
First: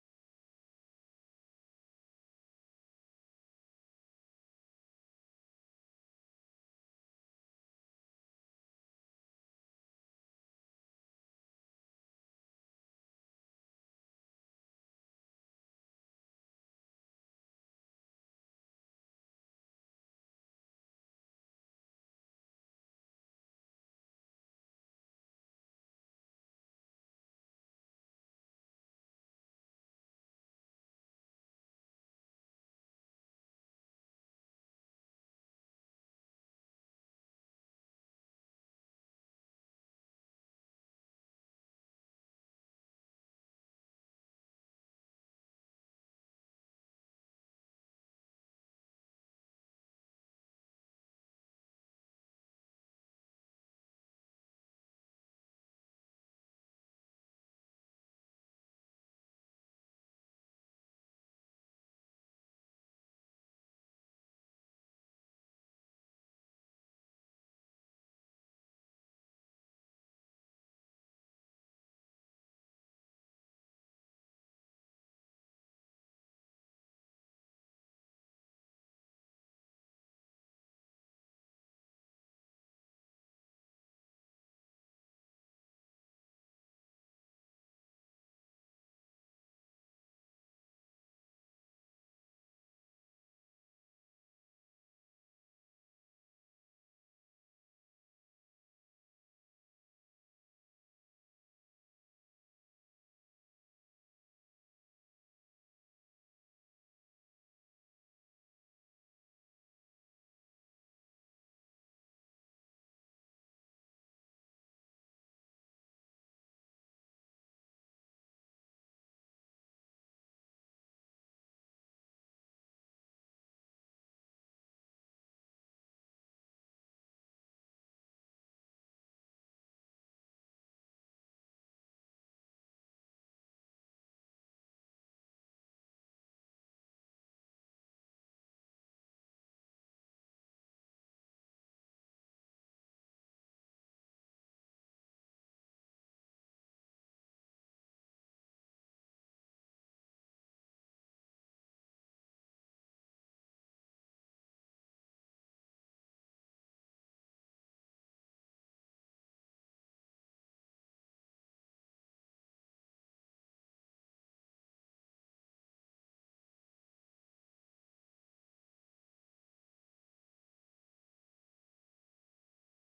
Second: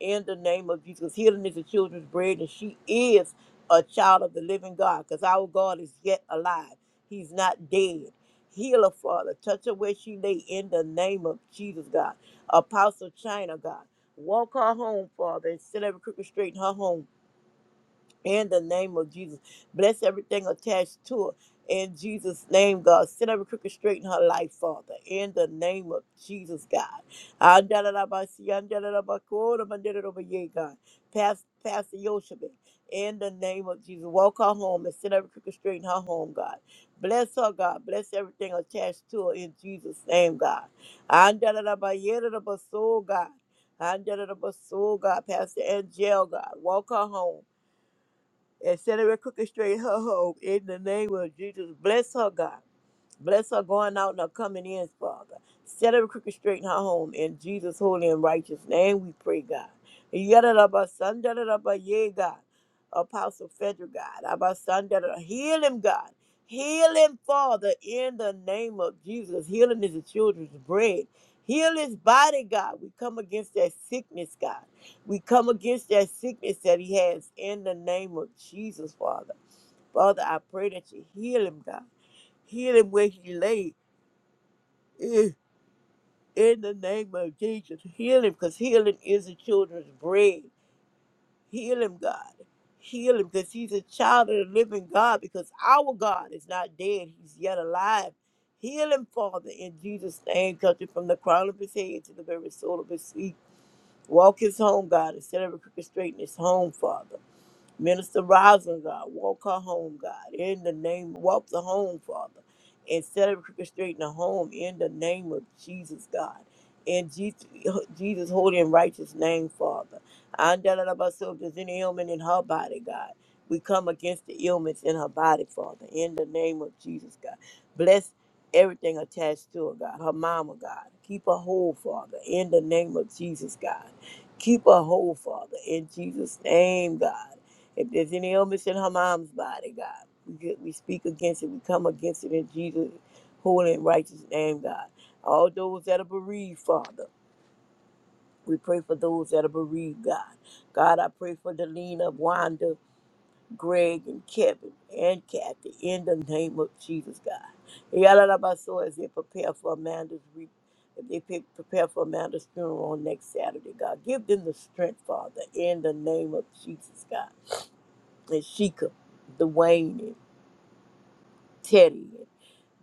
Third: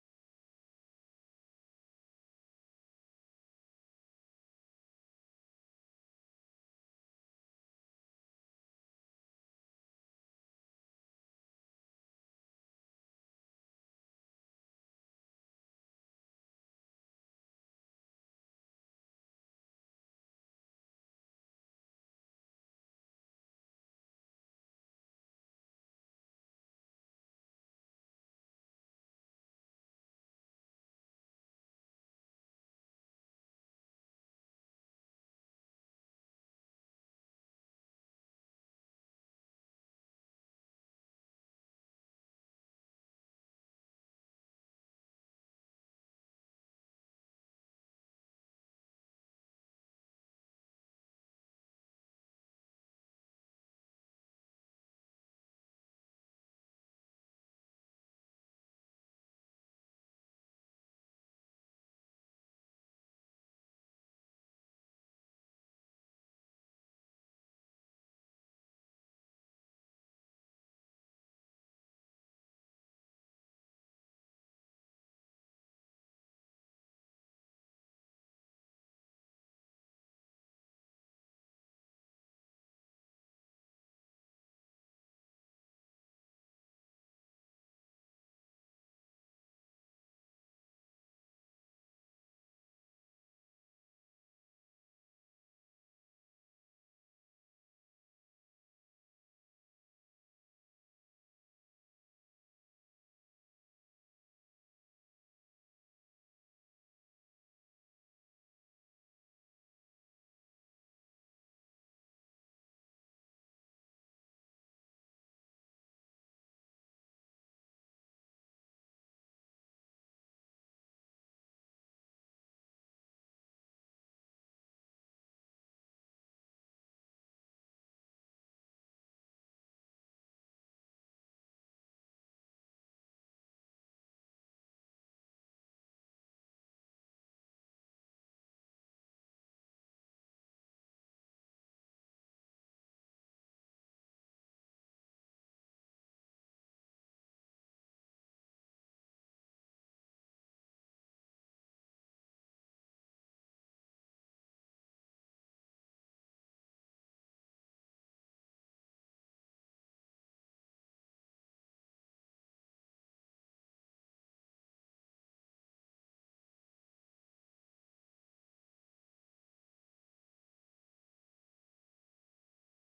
B: in the name of Jesus. 'Cause Healing is the children's bread, and she is a child of the living God, because our God is yet alive. He's not dead. Heal her, Father. Touch her where she lay in the name of Jesus, God. Apostle China, God. Walk her home, Father, and set every crooked straight in her home in the name of Jesus. Bless everything attached to her. In Jesus' name, God, set every crooked straight in her life, Father. In the name of Jesus, God. Andalabasi, andalabakoro, mandelarobaye, God. Pas- Pastor Yoshebe, in the name of Jesus, walk her home and set every crooked straight in her home, God. Bless her, God. Bless everything attached to her in Jesus' name, God. Andalalabayerabaso, God. Andalalabaso, God. Pastor Angel, God. Walk her home and set every crooked straight her hope in the name of Jesus. Bless her, God. Bless her going out and her coming in, Father. Set every crooked straight in her home in Jesus' holy and righteous name. We pray, God. Yadadaba, sandadadaba, yea, God. Apostle Frederick, God. Abba, sandadada. Heal him, God. Heal him, Father, in the name of Jesus. Healing is the children's bread. Heal his body, God. We come against that sickness, God. We come against that sickness that he has in the name of Jesus, Father. Father, I pray that you heal him, God. Heal him where he lay. In in the name of Jesus, heal him because healing is the children's bread. Heal him, God. Heal him because he's a child of the living God because our God is not dead. He's yet alive. Heal him, Father, in Jesus' name. Touch him from the crown of his head to the very soul of his feet. Walk his home, God, instead of every crooked straight in his home, Father. Minister Rosin, God, walk her home, God, in the name, walk the home, Father, and set up crooked straight in the home in the name of Jesus, God. In Jesus, Jesus' holy and righteous name, Father. I don't know about so if there's any ailment in her body, God. We come against the ailments in her body, Father, in the name of Jesus, God. Bless everything attached to her, God. Her mama, God. Keep her whole, Father, in the name of Jesus, God. Keep her whole, Father, in Jesus' name, God. If there's any illness in her mom's body, God, we, get, we speak against it. We come against it in Jesus' holy and righteous name, God. All those that are bereaved, Father, we pray for those that are bereaved, God. God, I pray for Delina, Wanda, Greg, and Kevin, and Kathy, in the name of Jesus, God. Yalalabaso, as they prepare for Amanda's re- if they pre- prepare for Amanda's funeral on next Saturday, God, give them the strength, Father, in the name of Jesus, God and Sheikah, Dwayne, and Teddy, and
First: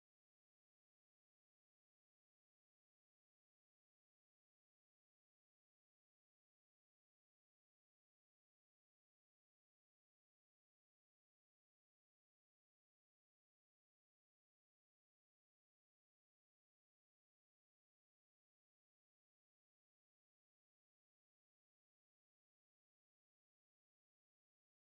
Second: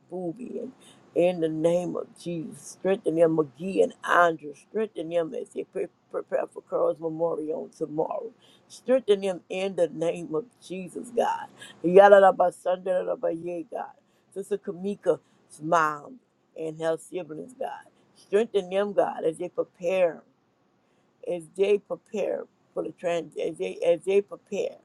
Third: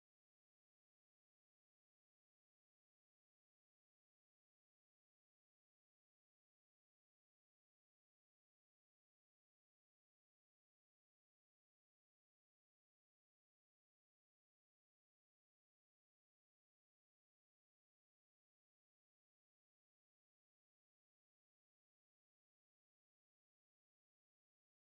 B: Booby, and in the name of Jesus, strengthen them, McGee and Andrew, strengthen them as they pre- prepare for Carl's memorial on tomorrow. Strengthen them in the name of Jesus, God. Yadadabasandarabba, God. Sister Kamika's mom and her siblings, God. Strengthen them, God, as they prepare, as they prepare for the trans, as they as they prepare.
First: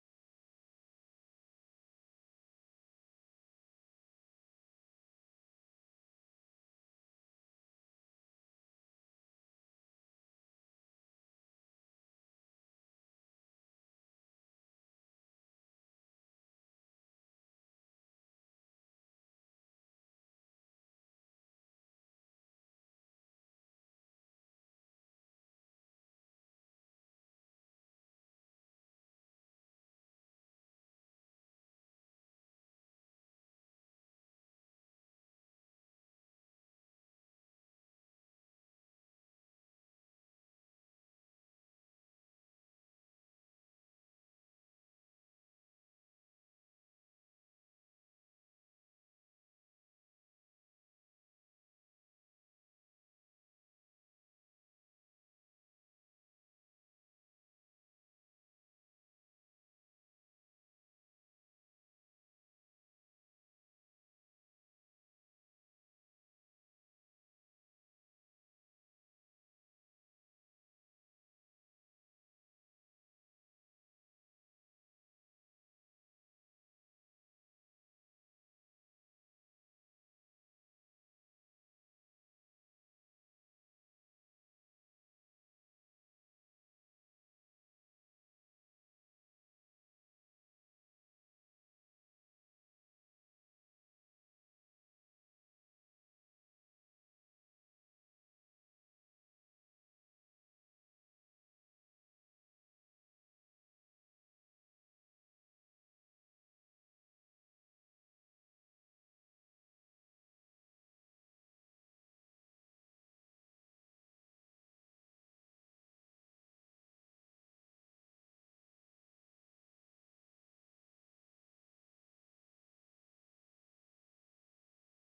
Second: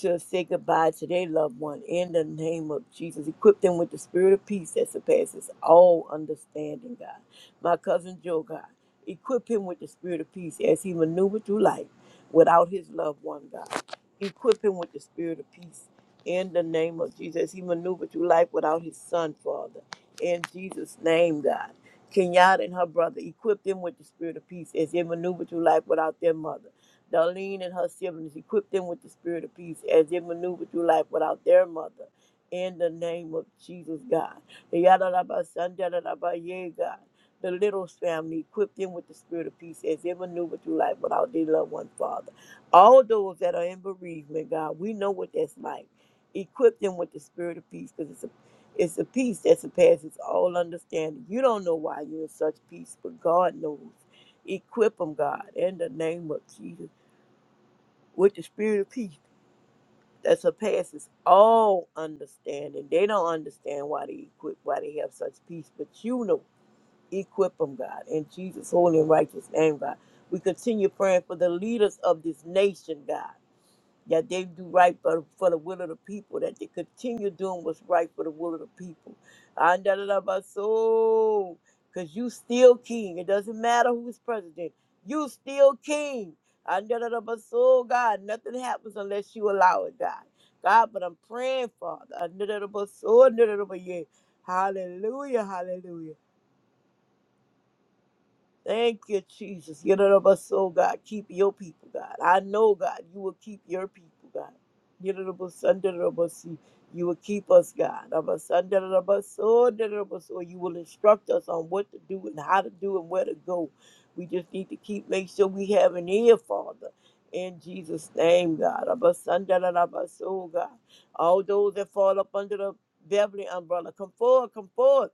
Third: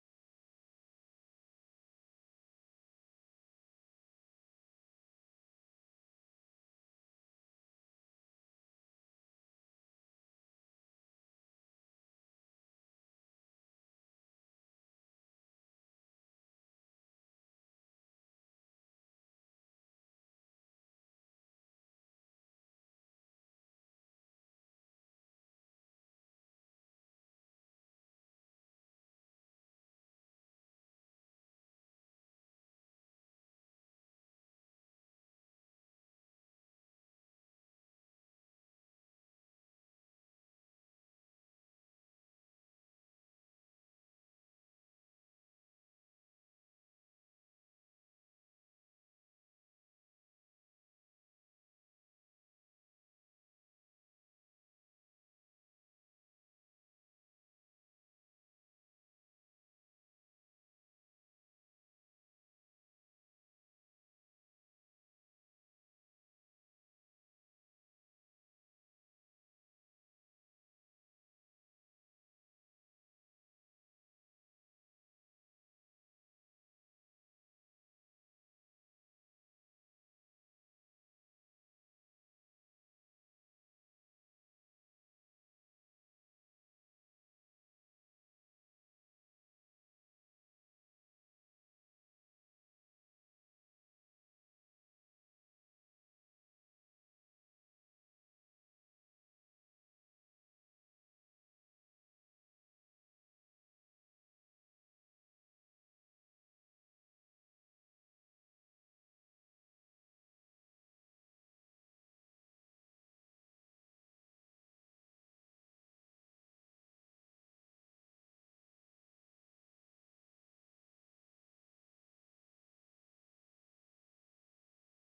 B: to say goodbye to their loved one in the name of Jesus. Equip them with the spirit of peace that surpasses all understanding, God. My cousin Joe, God, equip him with the spirit of peace as he maneuvered through life without his loved one, God. Equip him with the spirit of peace in the name of Jesus. He maneuvered through life without his son, Father. In Jesus' name, God. Kenyatta and her brother, equip them with the spirit of peace as they maneuver through life without their mother. Darlene and her siblings, equip them with the spirit of peace as they maneuver through life without their mother. In the name of Jesus, God. Yadadabasandaradabaya, God. The little family, equip them with the spirit of peace as they maneuver through life without their loved one, Father. All those that are in bereavement, God, we know what that's like. Equip them with the spirit of peace because it's a it's a peace that surpasses all understanding. You don't know why you're in such peace, but God knows. Equip them, God, in the name of Jesus with the spirit of peace that surpasses all understanding. They don't understand why they equip, why they have such peace, but you know, equip them, God, in Jesus' holy and righteous name, God. We continue praying for the leaders of this nation, God that they do right for, for the will of the people, that they continue doing what's right for the will of the people. Andalabaso, Because you still king. It doesn't matter who's president. You still king. Andalabaso, God, nothing happens unless you allow it, God. God, but I'm praying, Father. Andalabaso, andalabaye. Hallelujah, hallelujah. Thank you, Jesus. Get it up us, soul, God. Keep your people, God. I know, God, you will keep your people, God. Get it up us, under of us, You you will keep us, God. Of us, under of us, soul, under of us, soul. You will instruct us on what to do and how to do and where to go. We just need to keep, make sure we have an ear, Father. In Jesus' name, God. Of us, under of us, soul, God. All those that fall up under the Beverly umbrella, come forward, come forward.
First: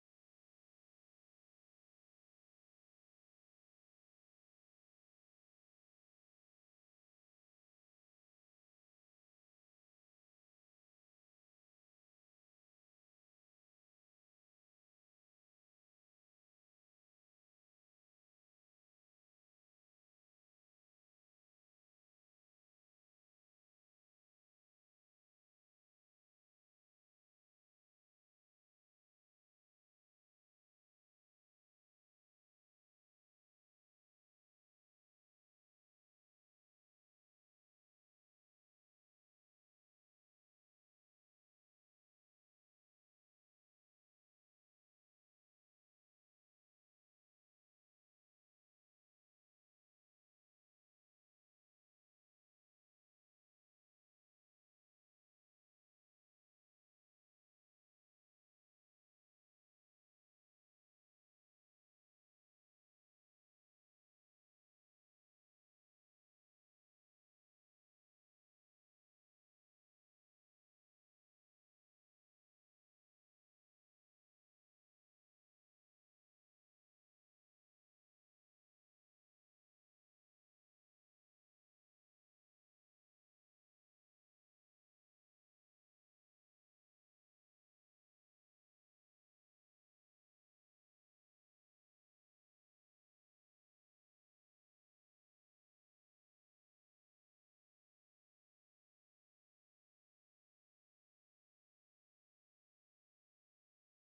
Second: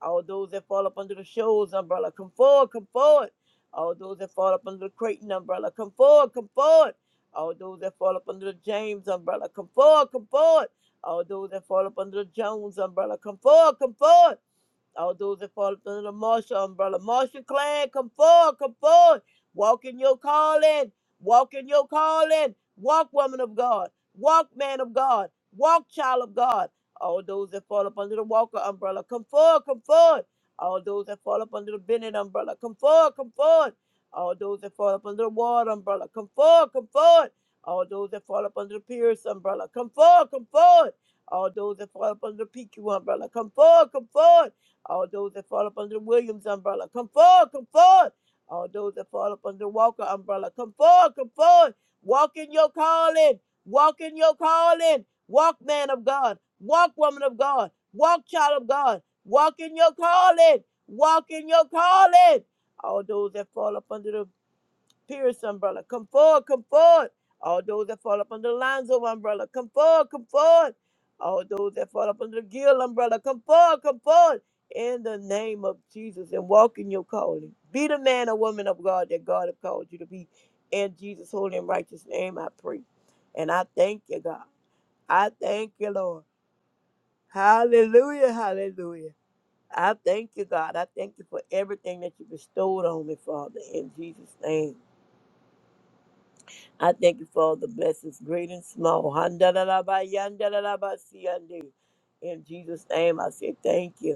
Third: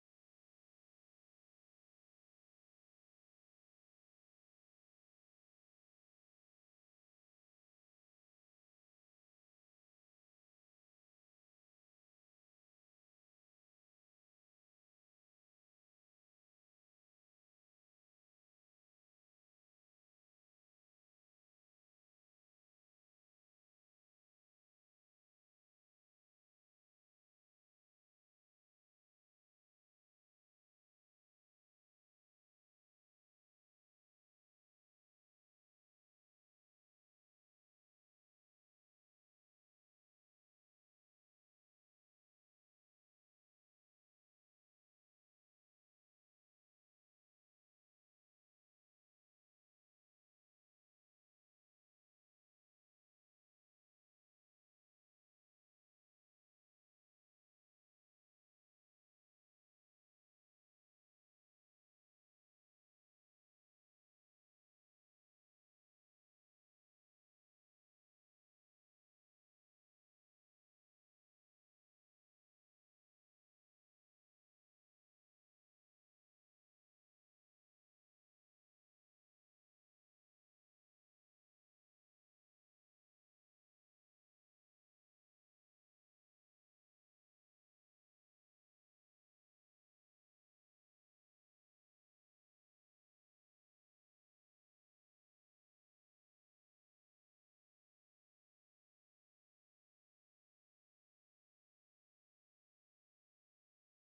B: All those that fall up under the Shoals umbrella, come forward, come forward. All those that fall up under the Creighton umbrella, come forward, come forward. All those that fall up under the James umbrella, come forward, come forward. All those that fall up under the Jones umbrella, come forward, come forward. All those that fall under the Marshall umbrella. Marshall clan, come forward, come forward. Walk in your calling. Walk in your calling. Walk, woman of God. Walk, man of God. Walk, child of God. All those that fall up under the Walker umbrella, come forward, come forward. All those that fall up under the Bennett umbrella, come forward, come forward. All those that fall up under the Ward umbrella, come forward, come forward. All those that fall up under the Pierce umbrella, come forward, come forward. All those that fall up under the PQ umbrella, come forward, come forward. All those that fall up under the Williams umbrella, come forward, come forward. All those that fall up under the Walker umbrella, come forward, come forward. Walk in your calling. Walk in your calling. Walk, man of God. Walk, woman of God. Walk, child of God. Walk in your calling. Walk in your calling. All those that fall up under the Pierce umbrella. Come forward, come forward. All those that fall up under the Lonzo umbrella, come forward, come forward. All those that fall up under the Gill umbrella, come forward, come forward. In the name of Jesus and walk in your calling. Be the man or woman of God that God has called you to be. In Jesus' holy and righteous name, I pray. And I thank you, God. I thank you, Lord. Hallelujah, hallelujah. I thank you, God. I thank you for everything that you bestowed on me, Father, in Jesus' name. I thank you for all the blessings, great and small. Handalalabayandalalabasiyande. In Jesus' name, I say thank you.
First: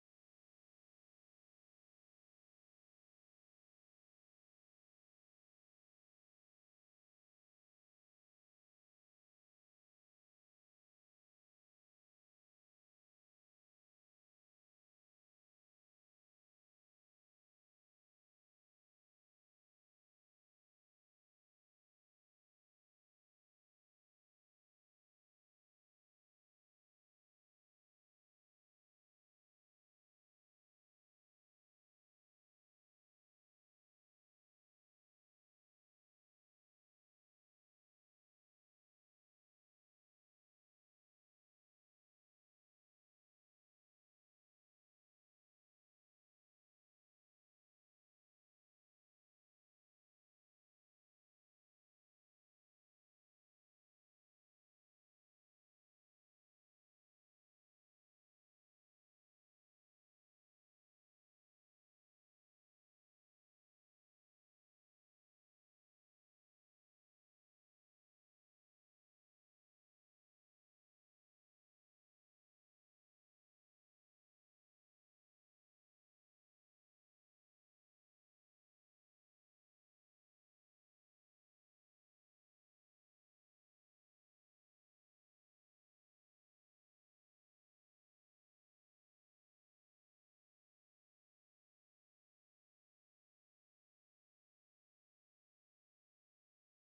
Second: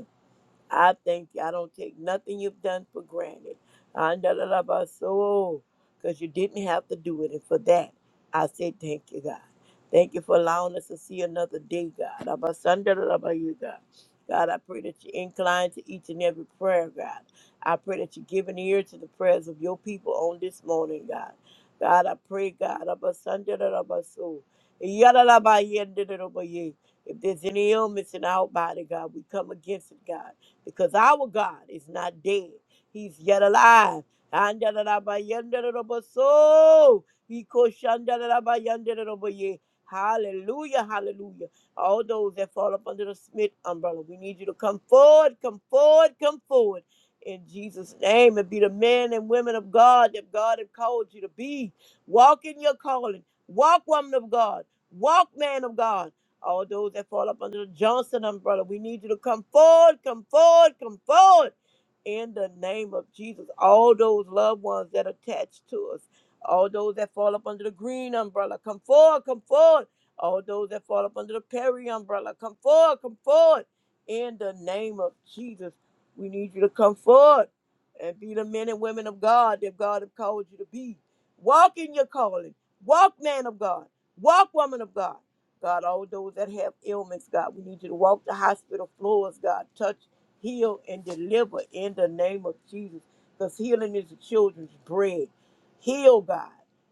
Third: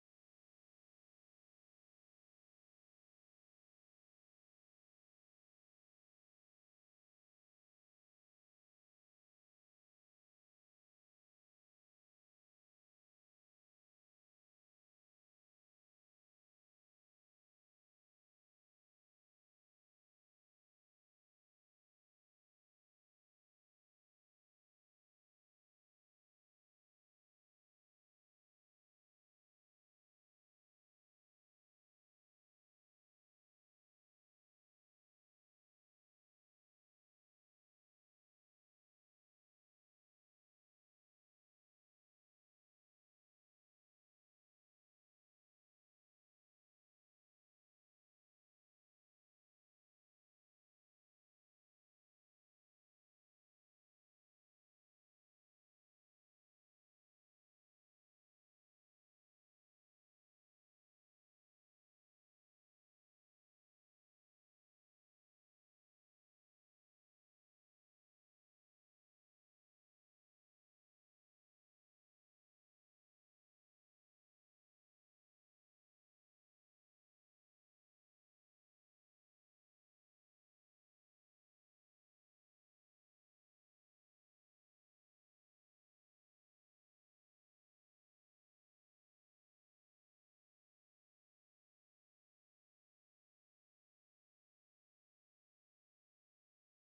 B: I thank you. I don't take nothing you've done for granted. Because you didn't have to do it. And for that, I say thank you, God. Thank you for allowing us to see another day, God. Abasandalabayu, God, God, I pray that you incline to each and every prayer, God. I pray that you give an ear to the prayers of your people on this morning, God. God, I pray, God, abasandalabasu, yadalabayendalabaye. if there's any illness in our body, God, we come against it, God because our God is not dead. He's yet alive. Andalarabayandarabo. Ikoshandalarabayandaraboye. Hallelujah, hallelujah. All those that fall up under the Smith umbrella, we need you to come forward, come forward, come forward. In Jesus' name, and be the men and women of God that God has called you to be. Walk in your calling. Walk, woman of God. Walk, man of God. All those that fall up under the Johnson umbrella, we need you to come forward, come forward, come forward. In the name of Jesus, all those loved ones that attach to us, all those that fall up under the green umbrella, come forward, come forward. All those that fall up under the Perry umbrella, come forward, come forward. In the name of Jesus, we need you to come forward and be the men and women of God that God has called you to be. Walk in your calling. Walk, man of God. Walk, woman of God. God, all those that have ailments, God, we need you to walk the hospital floors, God. Touch, heal, and deliver in the name of Jesus. Because healing is the children's bread. Heal, God.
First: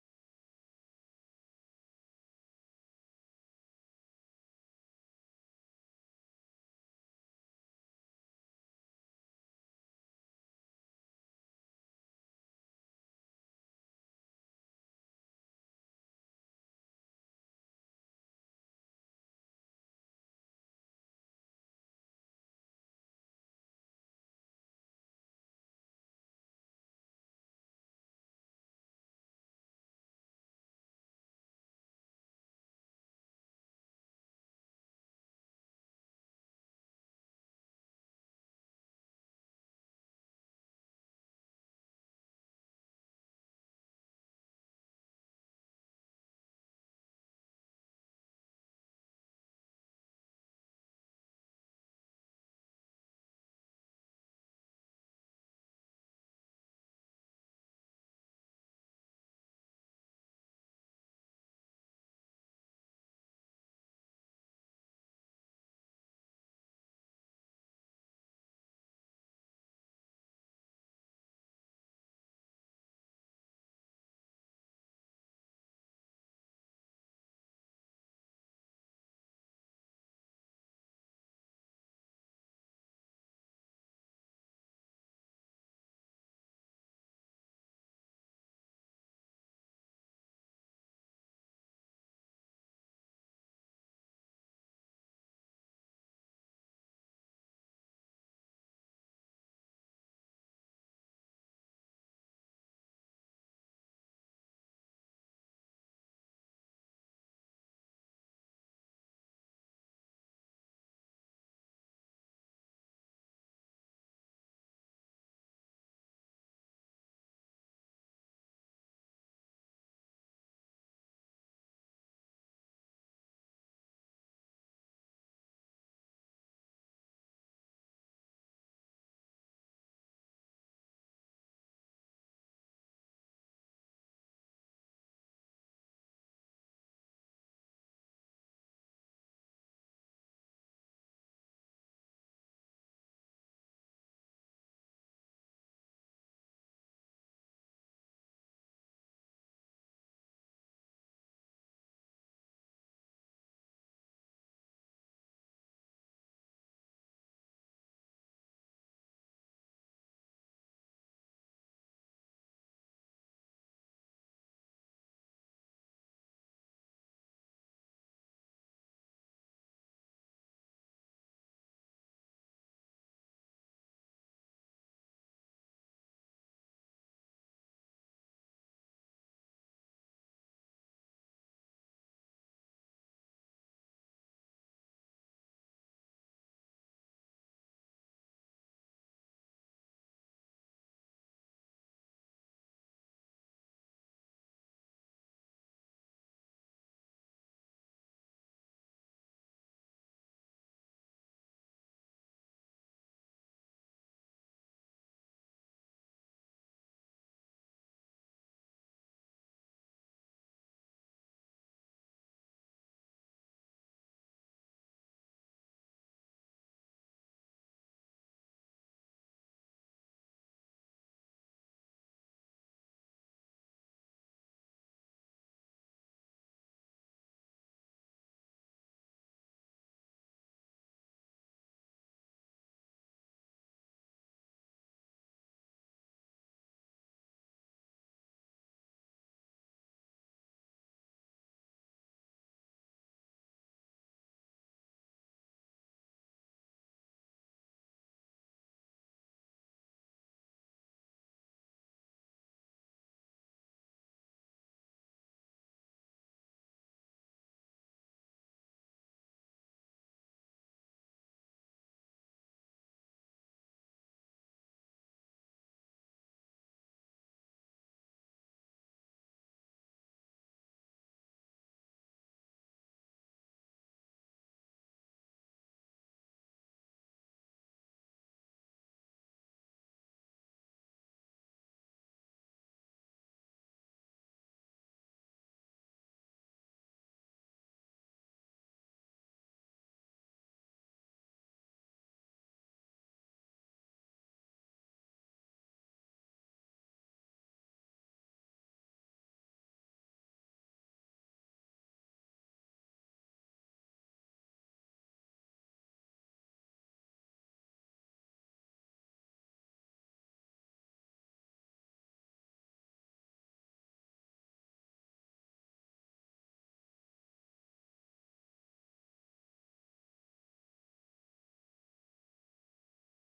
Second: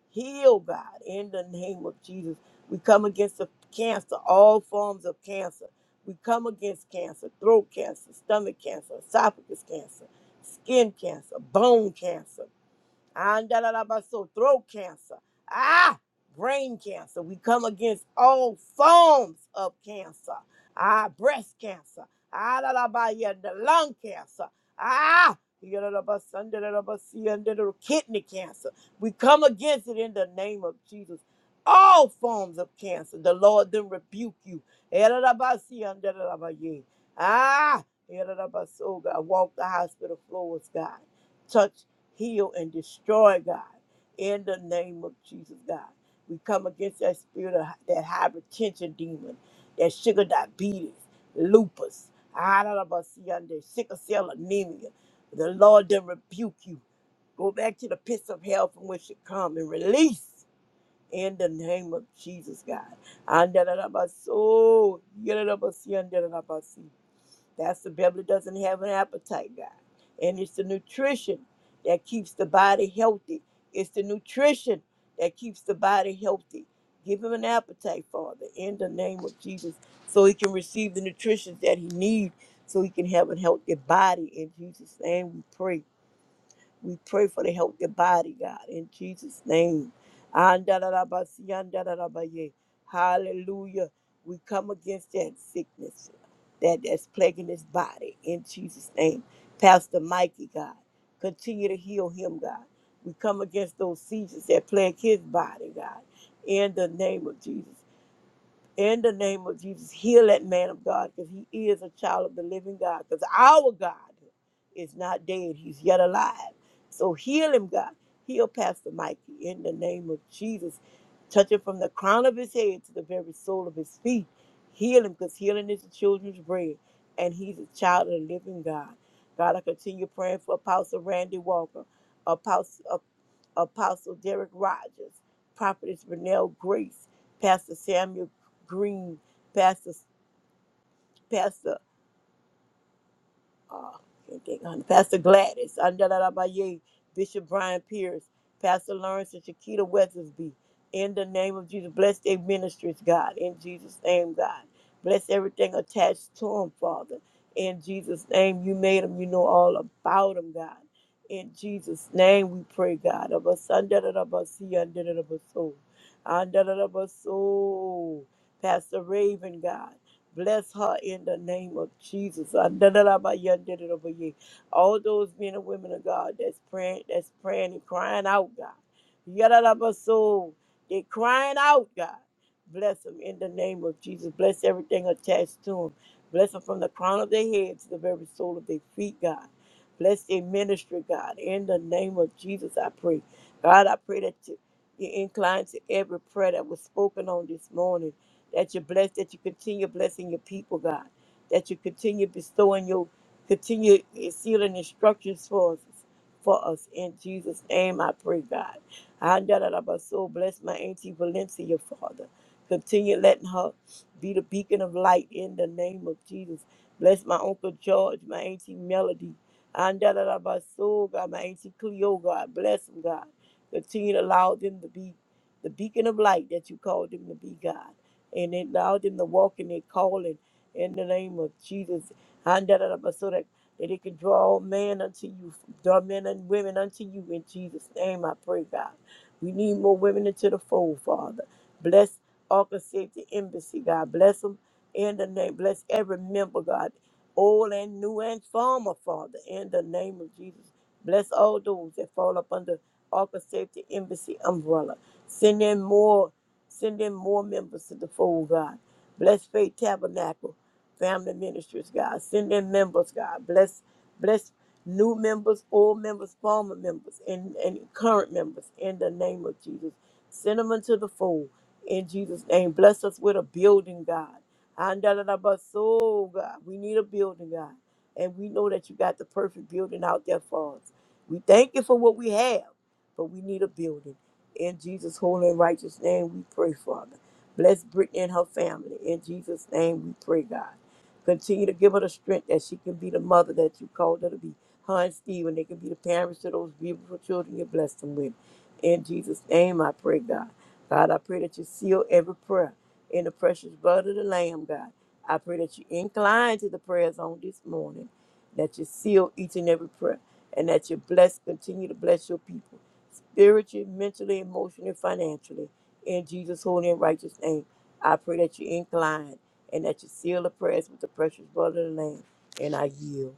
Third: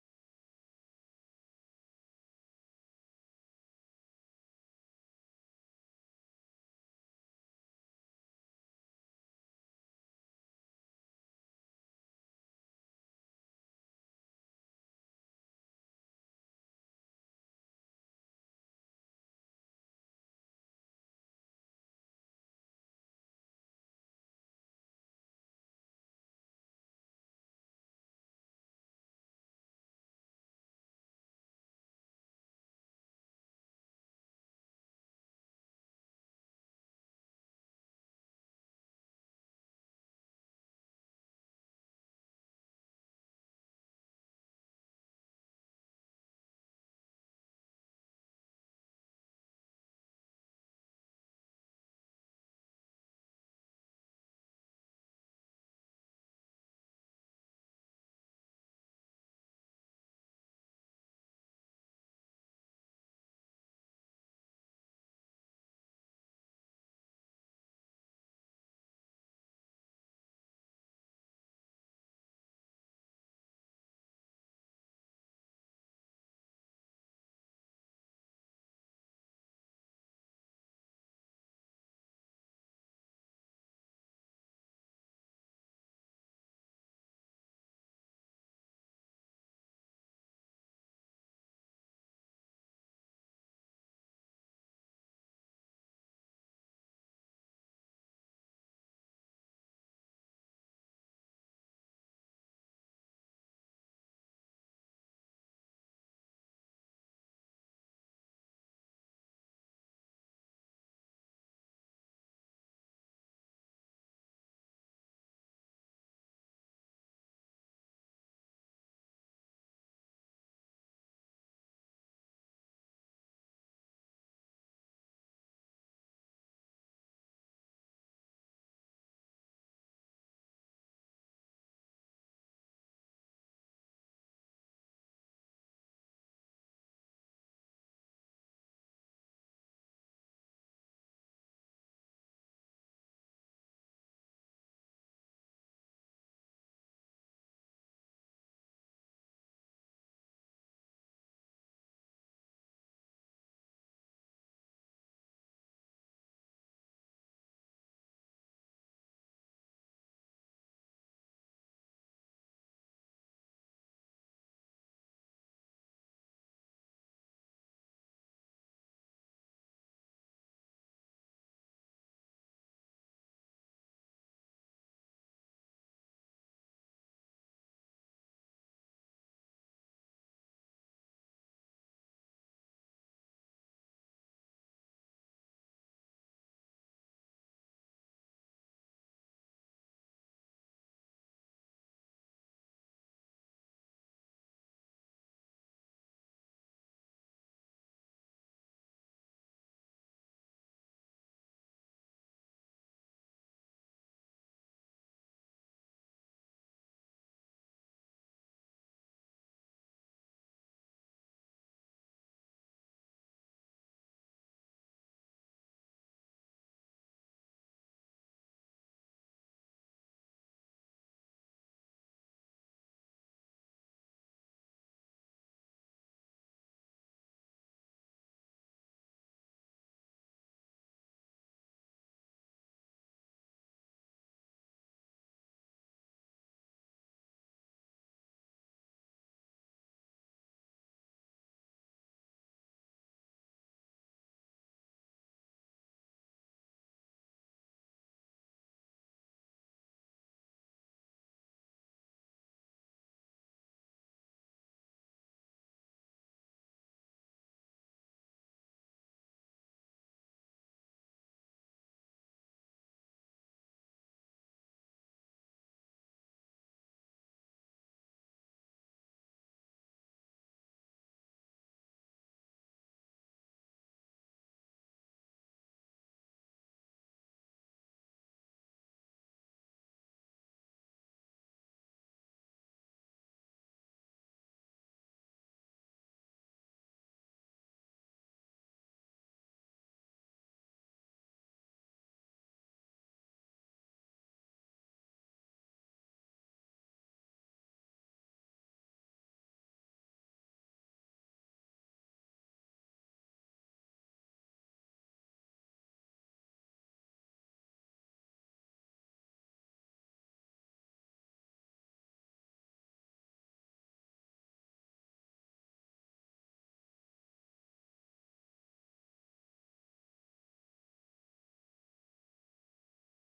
B: Heal, God, in the name of Jesus. We come against the cancer, all forms of cancer. We come against cancer, throat cancer, stomach cancer, esophagus cancer, skin cancer, bone cancer. Andalabaso, throat cancer. Ah, brain cancer. We come against all forms of cancer. Ah, breast cancer. Andalabaya, the lung cancer. Ah, yadalabas- andalabasi, andalabas- kidney cancer. We come against it in the name of Jesus. All forms of cancer. The Lord then rebuke you. Yadalabasi, andalabaya. Ah, yadalabas- oh God, walk the hospital floors, God heal and destroy, God, in the name of Jesus, God. We come against that spirit of that hypertension demon, that sugar diabetes, lupus, the sickle cell anemia. The Lord then rebuke you. Go back to the pits of hell from which you come and release in the name of Jesus, God. Andalabasi, yalabasi, andalabasi. That's the belly doesn't have an appetite, God. And it's the nutrition that keeps the body healthy. It's the nutrition that keeps the body healthy. Give him an appetite, Father, in the name of Jesus, so he can receive the nutrition that he needs, so he can have a healthy body. In Jesus' name we pray. We pray for the healthy body, God, in Jesus' name. Andalabasi, andalabaye. Hallelujah. We come against that sickness that, that's plaguing his body in Jesus' name. Pastor Mikey, God, continue to heal him, God. We come against those seizures that plague his body, God, in the name of Jesus in the name of Jesus, heal that man of God because he is a child of the living God. Because our God is not dead, he's yet alive. So heal him, God. Heal Pastor Mikey in the name of Jesus. Touch him from the crown of his head to the very sole of his feet. Heal him because healing is the children's bread. And he's a child of the living God. God, I continue praying for Apostle Randy Walker, Apostle, Apostle Derek Rogers, Prophetess Renelle Grace. Pastor Samuel Green, Pastor, Pastor, uh, can't think of- her- Pastor Gladys, Andalabaye, Bishop Brian Pierce, Pastor Lawrence and Shakita Weathersby. In the name of Jesus, bless their ministries, God. In Jesus' name, God. Bless everything attached to them, Father. In Jesus' name, you made them. You know all about them, God. In Jesus' name, we pray, God. Of us, Andalabasi, Andalabaso. Andalabaso. Pastor Raven, God. Bless her in the name of Jesus. Adadadabayadadadabaye. All those men and women of God that's praying, that's praying and crying out, God. Yadadabaso. They're crying out, God. Bless them in the name of Jesus. Bless everything attached to them. Bless them from the crown of their head to the very sole of their feet, God. Bless their ministry, God. In the name of Jesus, I pray. God, I pray that you you incline to every prayer that was spoken on this morning that you bless, that you continue blessing your people, God, that you continue bestowing your, continue sealing instructions for us, for us. In Jesus' name, I pray, God. I so bless my auntie Valencia, Father. Continue letting her be the beacon of light in the name of Jesus. Bless my Uncle George, my auntie Melody. And so God, my auntie Cleo, God, bless them, God. Continue to allow them to be the beacon of light that you called them to be, God and allow them to walk in their calling in the name of Jesus. Handarabba, So that, that they can draw all men unto you, draw men and women unto you in Jesus' name, I pray, God. We need more women into the fold, Father. Bless Arkansas Safety Embassy, God. Bless them in the name. Bless every member, God, old and new and former, Father, in the name of Jesus. Bless all those that fall up under Arkansas Safety Embassy umbrella. Send in more Send in more members to the fold, God. Bless Faith Tabernacle, Family Ministries, God. Send in members, God. Bless, bless new members, old members, former members, and, and current members in the name of Jesus. Send them into the fold in Jesus' name. Bless us with a building, God. Andalalabaso, God. We need a building, God. And we know that you got the perfect building out there for us. We thank you for what we have, but we need a building. In Jesus' holy and righteous name, we pray, Father. Bless Brittany and her family. In Jesus' name, we pray, God. Continue to give her the strength that she can be the mother that you called her to be. Her and Stephen, they can be the parents to those beautiful children you blessed them with. In Jesus' name, I pray, God. God, I pray that you seal every prayer in the precious blood of the Lamb, God. I pray that you incline to the prayers on this morning, that you seal each and every prayer, and that you bless, continue to bless your people spiritually, mentally, emotionally, financially. In Jesus' holy and righteous name, I pray that you incline and that you seal the prayers with the precious blood of the Lamb. And I yield.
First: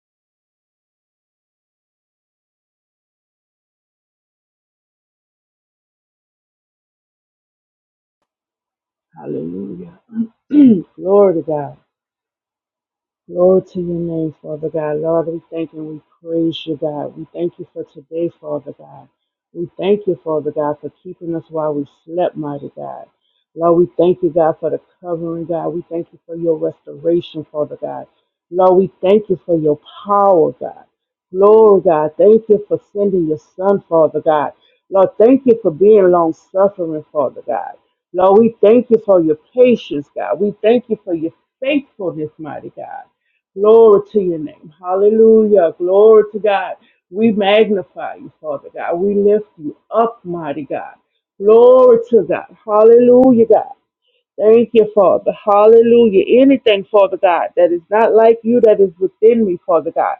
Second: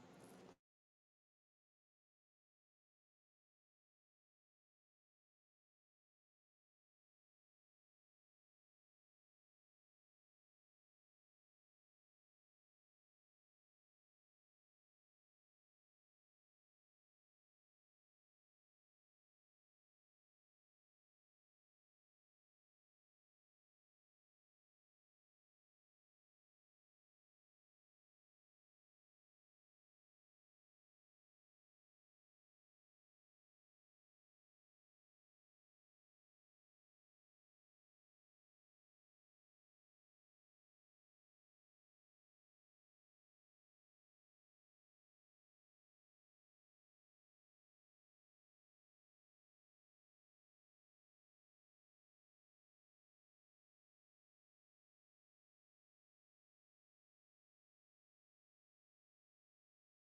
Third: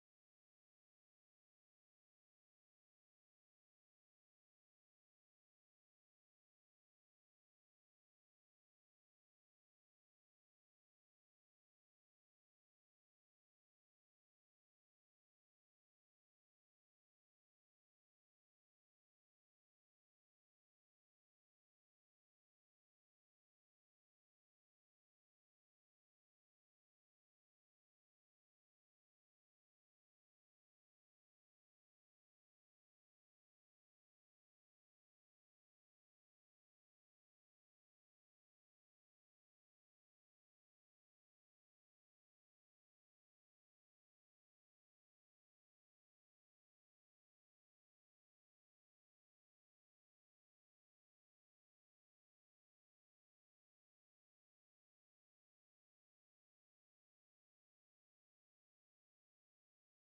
C: Hallelujah. Glory to God. Glory to your name, Father God. Lord, we thank and we praise you, God. We thank you for today, Father God. We thank you, Father God, for keeping us while we slept, mighty God. Lord, we thank you, God, for the covering, God. We thank you for your restoration, Father God. Lord, we thank you for your power, God. Glory, God. Thank you for sending your son, Father God. Lord, thank you for being long suffering, Father God. Lord, we thank you for your patience, God. We thank you for your faithfulness, mighty God. Glory to your name. Hallelujah. Glory to God. We magnify you, Father God. We lift you up, mighty God. Glory to God. Hallelujah, God. Thank you, Father. Hallelujah. Anything, Father God, that is not like you, that is within me, Father God.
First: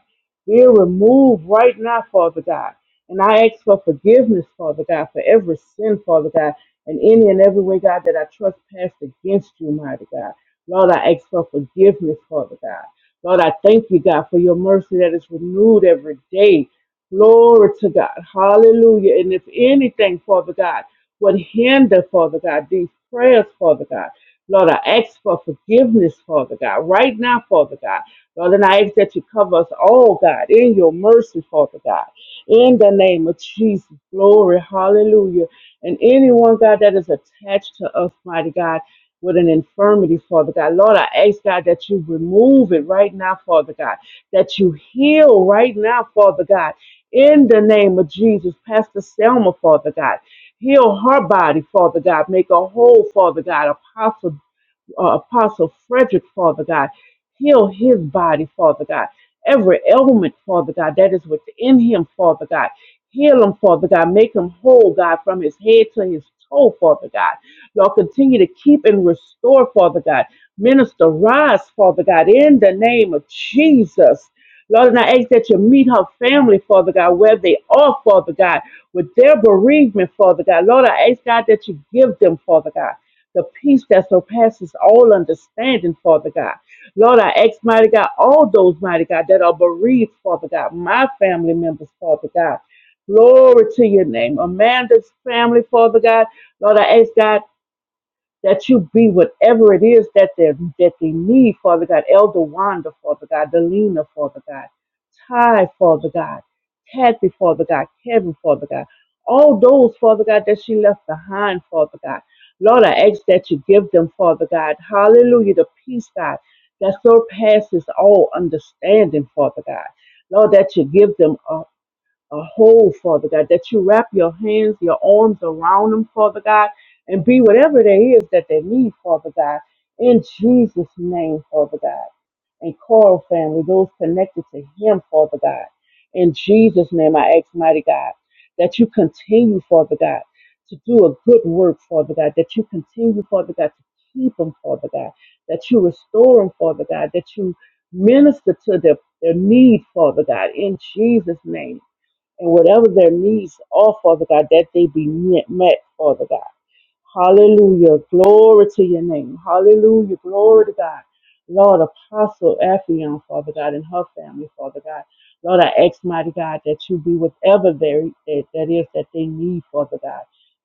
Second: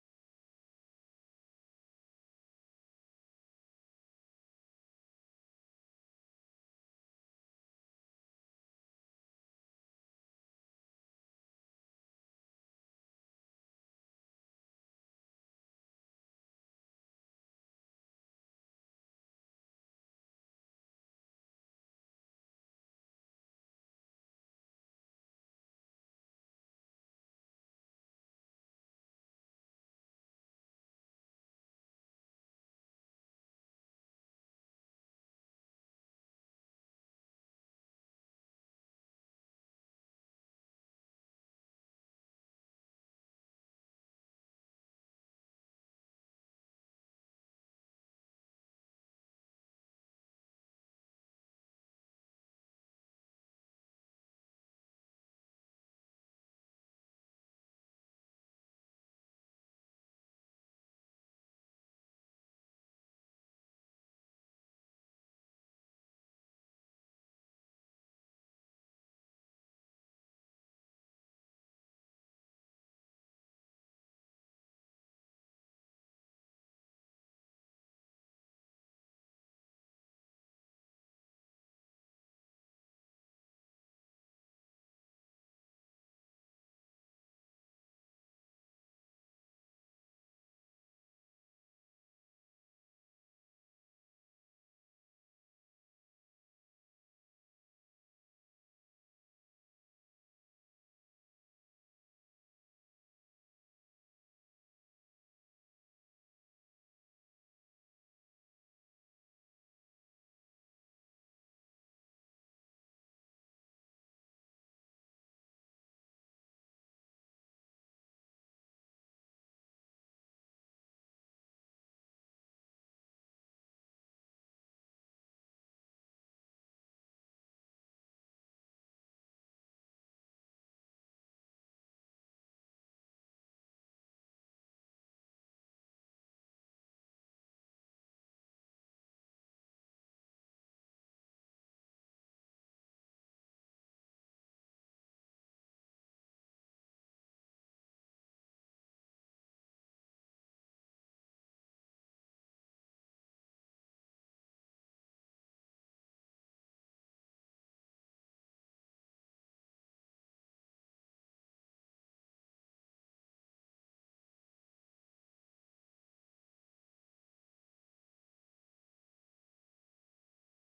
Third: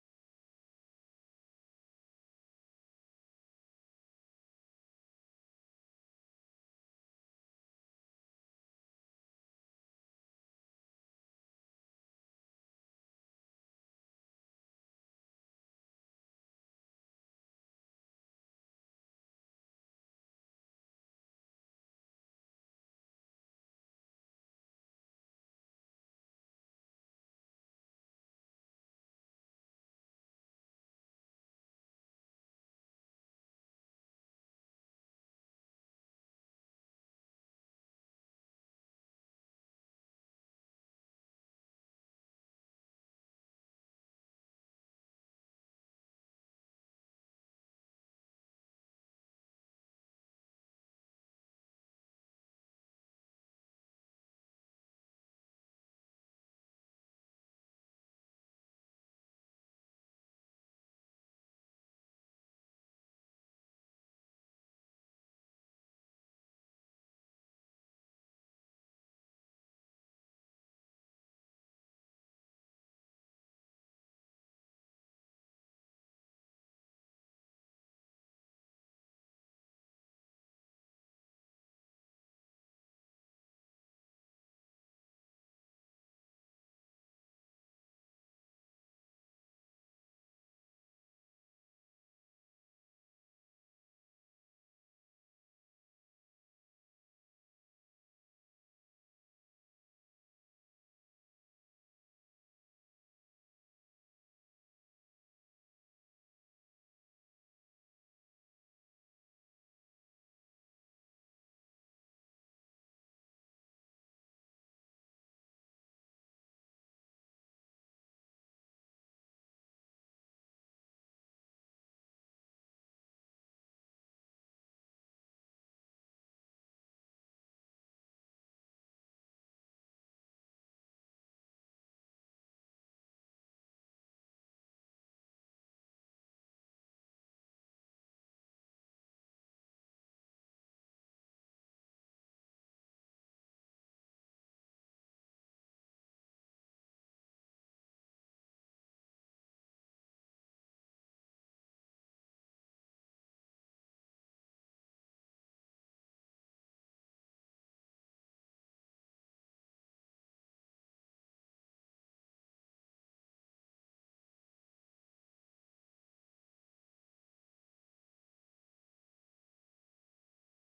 C: Be removed right now, Father God. And I ask for forgiveness, Father God, for every sin, Father God, and any and every way, God, that I trespassed against you, mighty God. Lord, I ask for forgiveness, Father God. Lord, I thank you, God, for your mercy that is renewed every day. Glory to God. Hallelujah. And if anything, Father God, would hinder, Father God, these prayers, Father God. Lord, I ask for forgiveness, Father God, right now, Father God. Lord, and I ask that you cover us all, God, in your mercy, Father God. In the name of Jesus, glory, hallelujah. And anyone, God, that is attached to us, mighty God, with an infirmity, Father God. Lord, I ask, God, that you remove it right now, Father God, that you heal right now, Father God. In the name of Jesus, Pastor Selma, Father God. Heal her body, Father God. Make her whole, Father God. Apostle uh, Apostle Frederick, Father God. Heal his body, Father God. Every ailment, Father God, that is within him, Father God. Heal him, Father God. Make him whole, God, from his head to his toe, Father God. Lord, continue to keep and restore, Father God. Minister Rise, Father God, in the name of Jesus. Lord, and I ask that you meet her family, Father God, where they are, Father God, with their bereavement, Father God. Lord, I ask God that you give them, Father God the peace that surpasses all understanding, Father God. Lord, I ask, mighty God, all those, mighty God, that are bereaved, Father God, my family members, Father God. Glory to your name. Amanda's family, Father God. Lord, I ask, God, that you be whatever it is that they that they need, Father God. Elder Wanda, Father God, Delina, Father God, Ty, Father God, Kathy, Father God, Kevin, Father God. All those, Father God, that she left behind, Father God. Lord, I ask that you give them, Father God. Hallelujah, the peace, God, that surpasses all understanding, Father God. Lord, that you give them a a whole, Father God, that you wrap your hands, your arms around them, Father God, and be whatever there is that they need, Father God, in Jesus' name, Father God. And Coral family, those connected to him, Father God. In Jesus' name, I ask, mighty God, that you continue, Father God, to do a good work, Father God, that you continue, Father God, to keep them, Father God, that you restore them, Father God, that you minister to their, their need, Father God, in Jesus' name and whatever their needs are, Father God, that they be met, Father God. Hallelujah. Glory to your name. Hallelujah. Glory to God. Lord, Apostle Ephion, Father God, and her family, Father God. Lord, I ask, mighty God, that you be whatever there that, that is that they need, Father God.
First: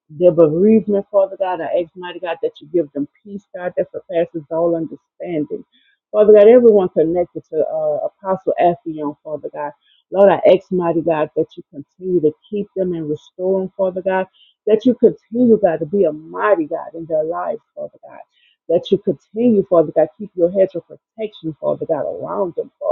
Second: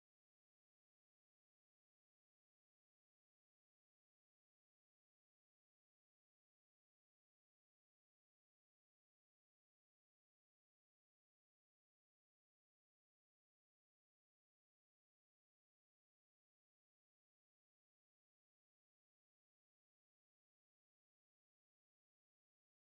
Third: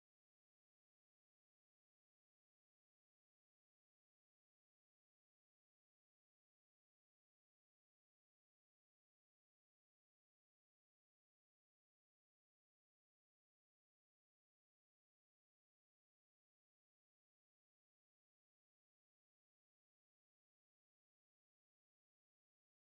C: Their bereavement, Father God, I ask, mighty God, that you give them peace, God, that surpasses all understanding. Father God, everyone connected to uh, Apostle Ephion, Father God. Lord, I ask, mighty God, that you continue to keep them and restore them, Father God. That you continue, God, to be a mighty God in their lives, Father God. That you continue, Father God, keep your hedge of protection, Father God, around them, Father.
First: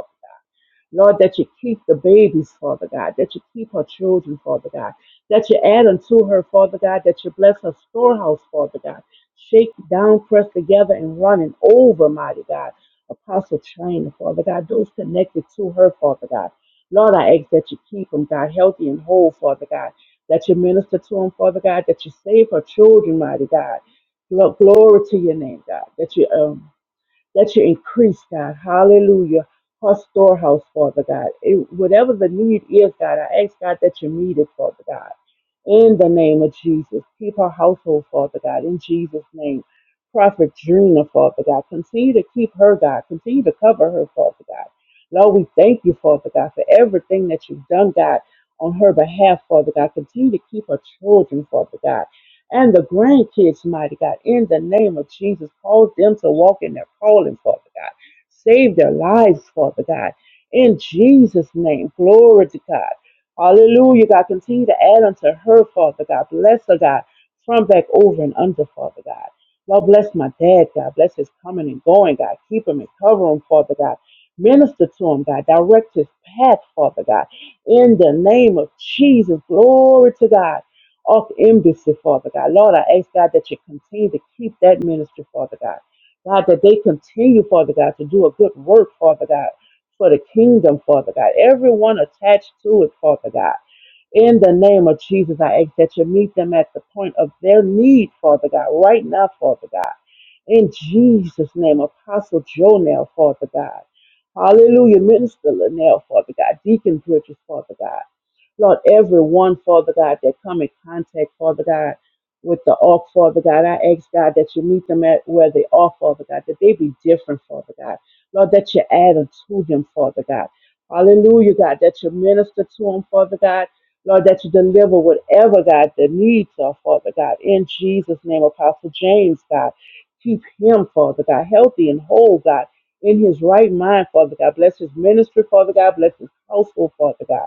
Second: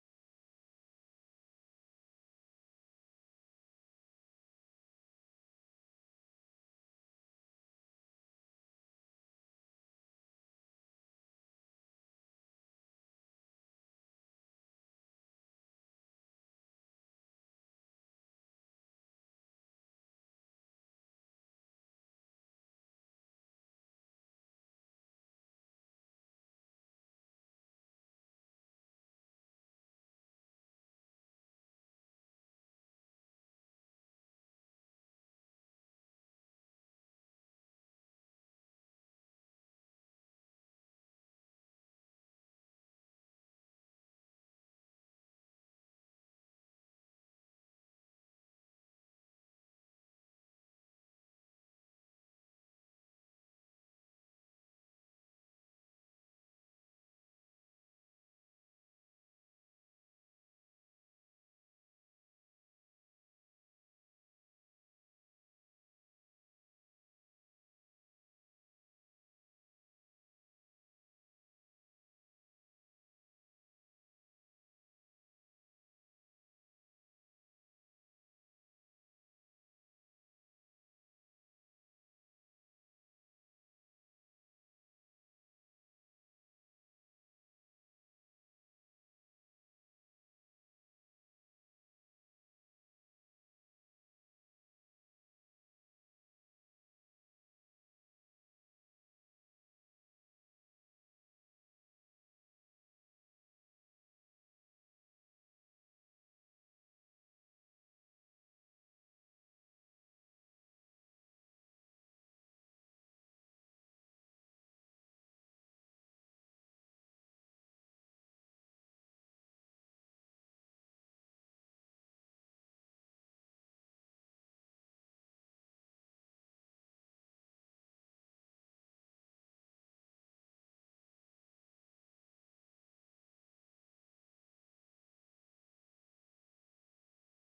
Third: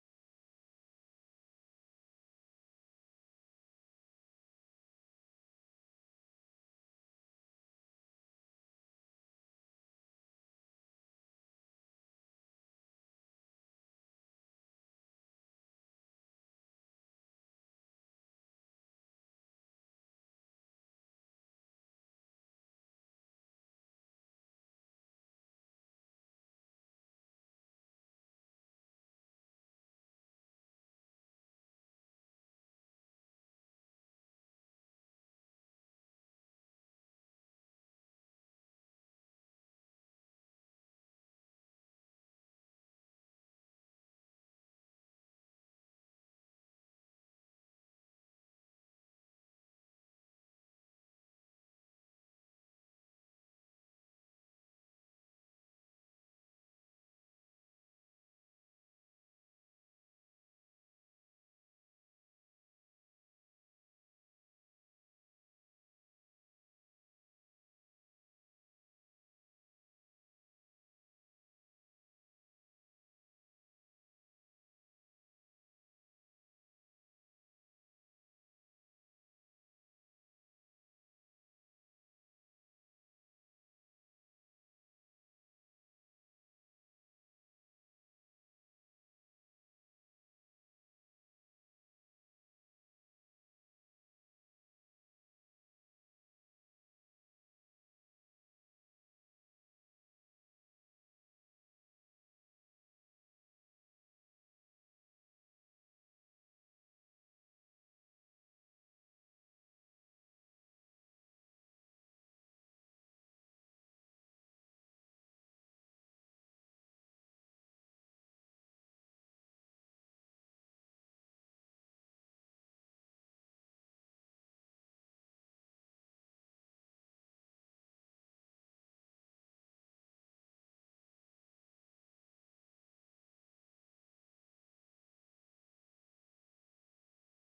C: Lord, that you keep the babies, Father God, that you keep her children, Father God, that you add unto her, Father God, that you bless her storehouse, Father God. Shake down, press together, and running over, mighty God. Apostle China, Father God, those connected to her, Father God. Lord, I ask that you keep them, God, healthy and whole, Father God, that you minister to them, Father God, that you save her children, mighty God. Glo- Glory to your name, God, that you um, let your increase, God. Hallelujah. Her storehouse, Father God. It- whatever the need is, God, I ask, God, that you meet it, Father God. In the name of Jesus. Keep her household, Father God. In Jesus' name. Prophet Drina, Father God. Continue to keep her, God. Continue to cover her, Father God. Lord, we thank you, Father God, for everything that you've done, God, on her behalf, Father God. Continue to keep her children, Father God and the grandkids, mighty God, in the name of Jesus. Cause them to walk in their calling, Father God. Save their lives, Father God. In Jesus' name, glory to God. Hallelujah, God. Continue to add unto her, Father God. Bless her, God. From back over and under, Father God. Lord, bless my dad, God. Bless his coming and going, God. Keep him and cover him, Father God. Minister to him, God. Direct his path, Father God. In the name of Jesus, glory to God off embassy, Father God. Lord, I ask God that you continue to keep that ministry, Father God. God, that they continue, Father God, to do a good work, Father God, for the kingdom, Father God. Everyone attached to it, Father God. In the name of Jesus, I ask that you meet them at the point of their need, Father God, right now, Father God. In Jesus' name, Apostle Joe now, Father God. Hallelujah, Minister Linnell, Father God. Deacon Bridges, Father God. Lord, everyone, Father God, that come in contact, Father God, with the ark, Father God, I ask God that you meet them at where they are, Father God, that they be different, Father God. Lord, that you add unto them, Father God. Hallelujah, God, that you minister to them, Father God. Lord, that you deliver whatever, God, the needs are, Father God. In Jesus' name, Apostle James, God, keep him, Father God, healthy and whole, God, in his right mind, Father God. Bless his ministry, Father God. Bless his household, Father God.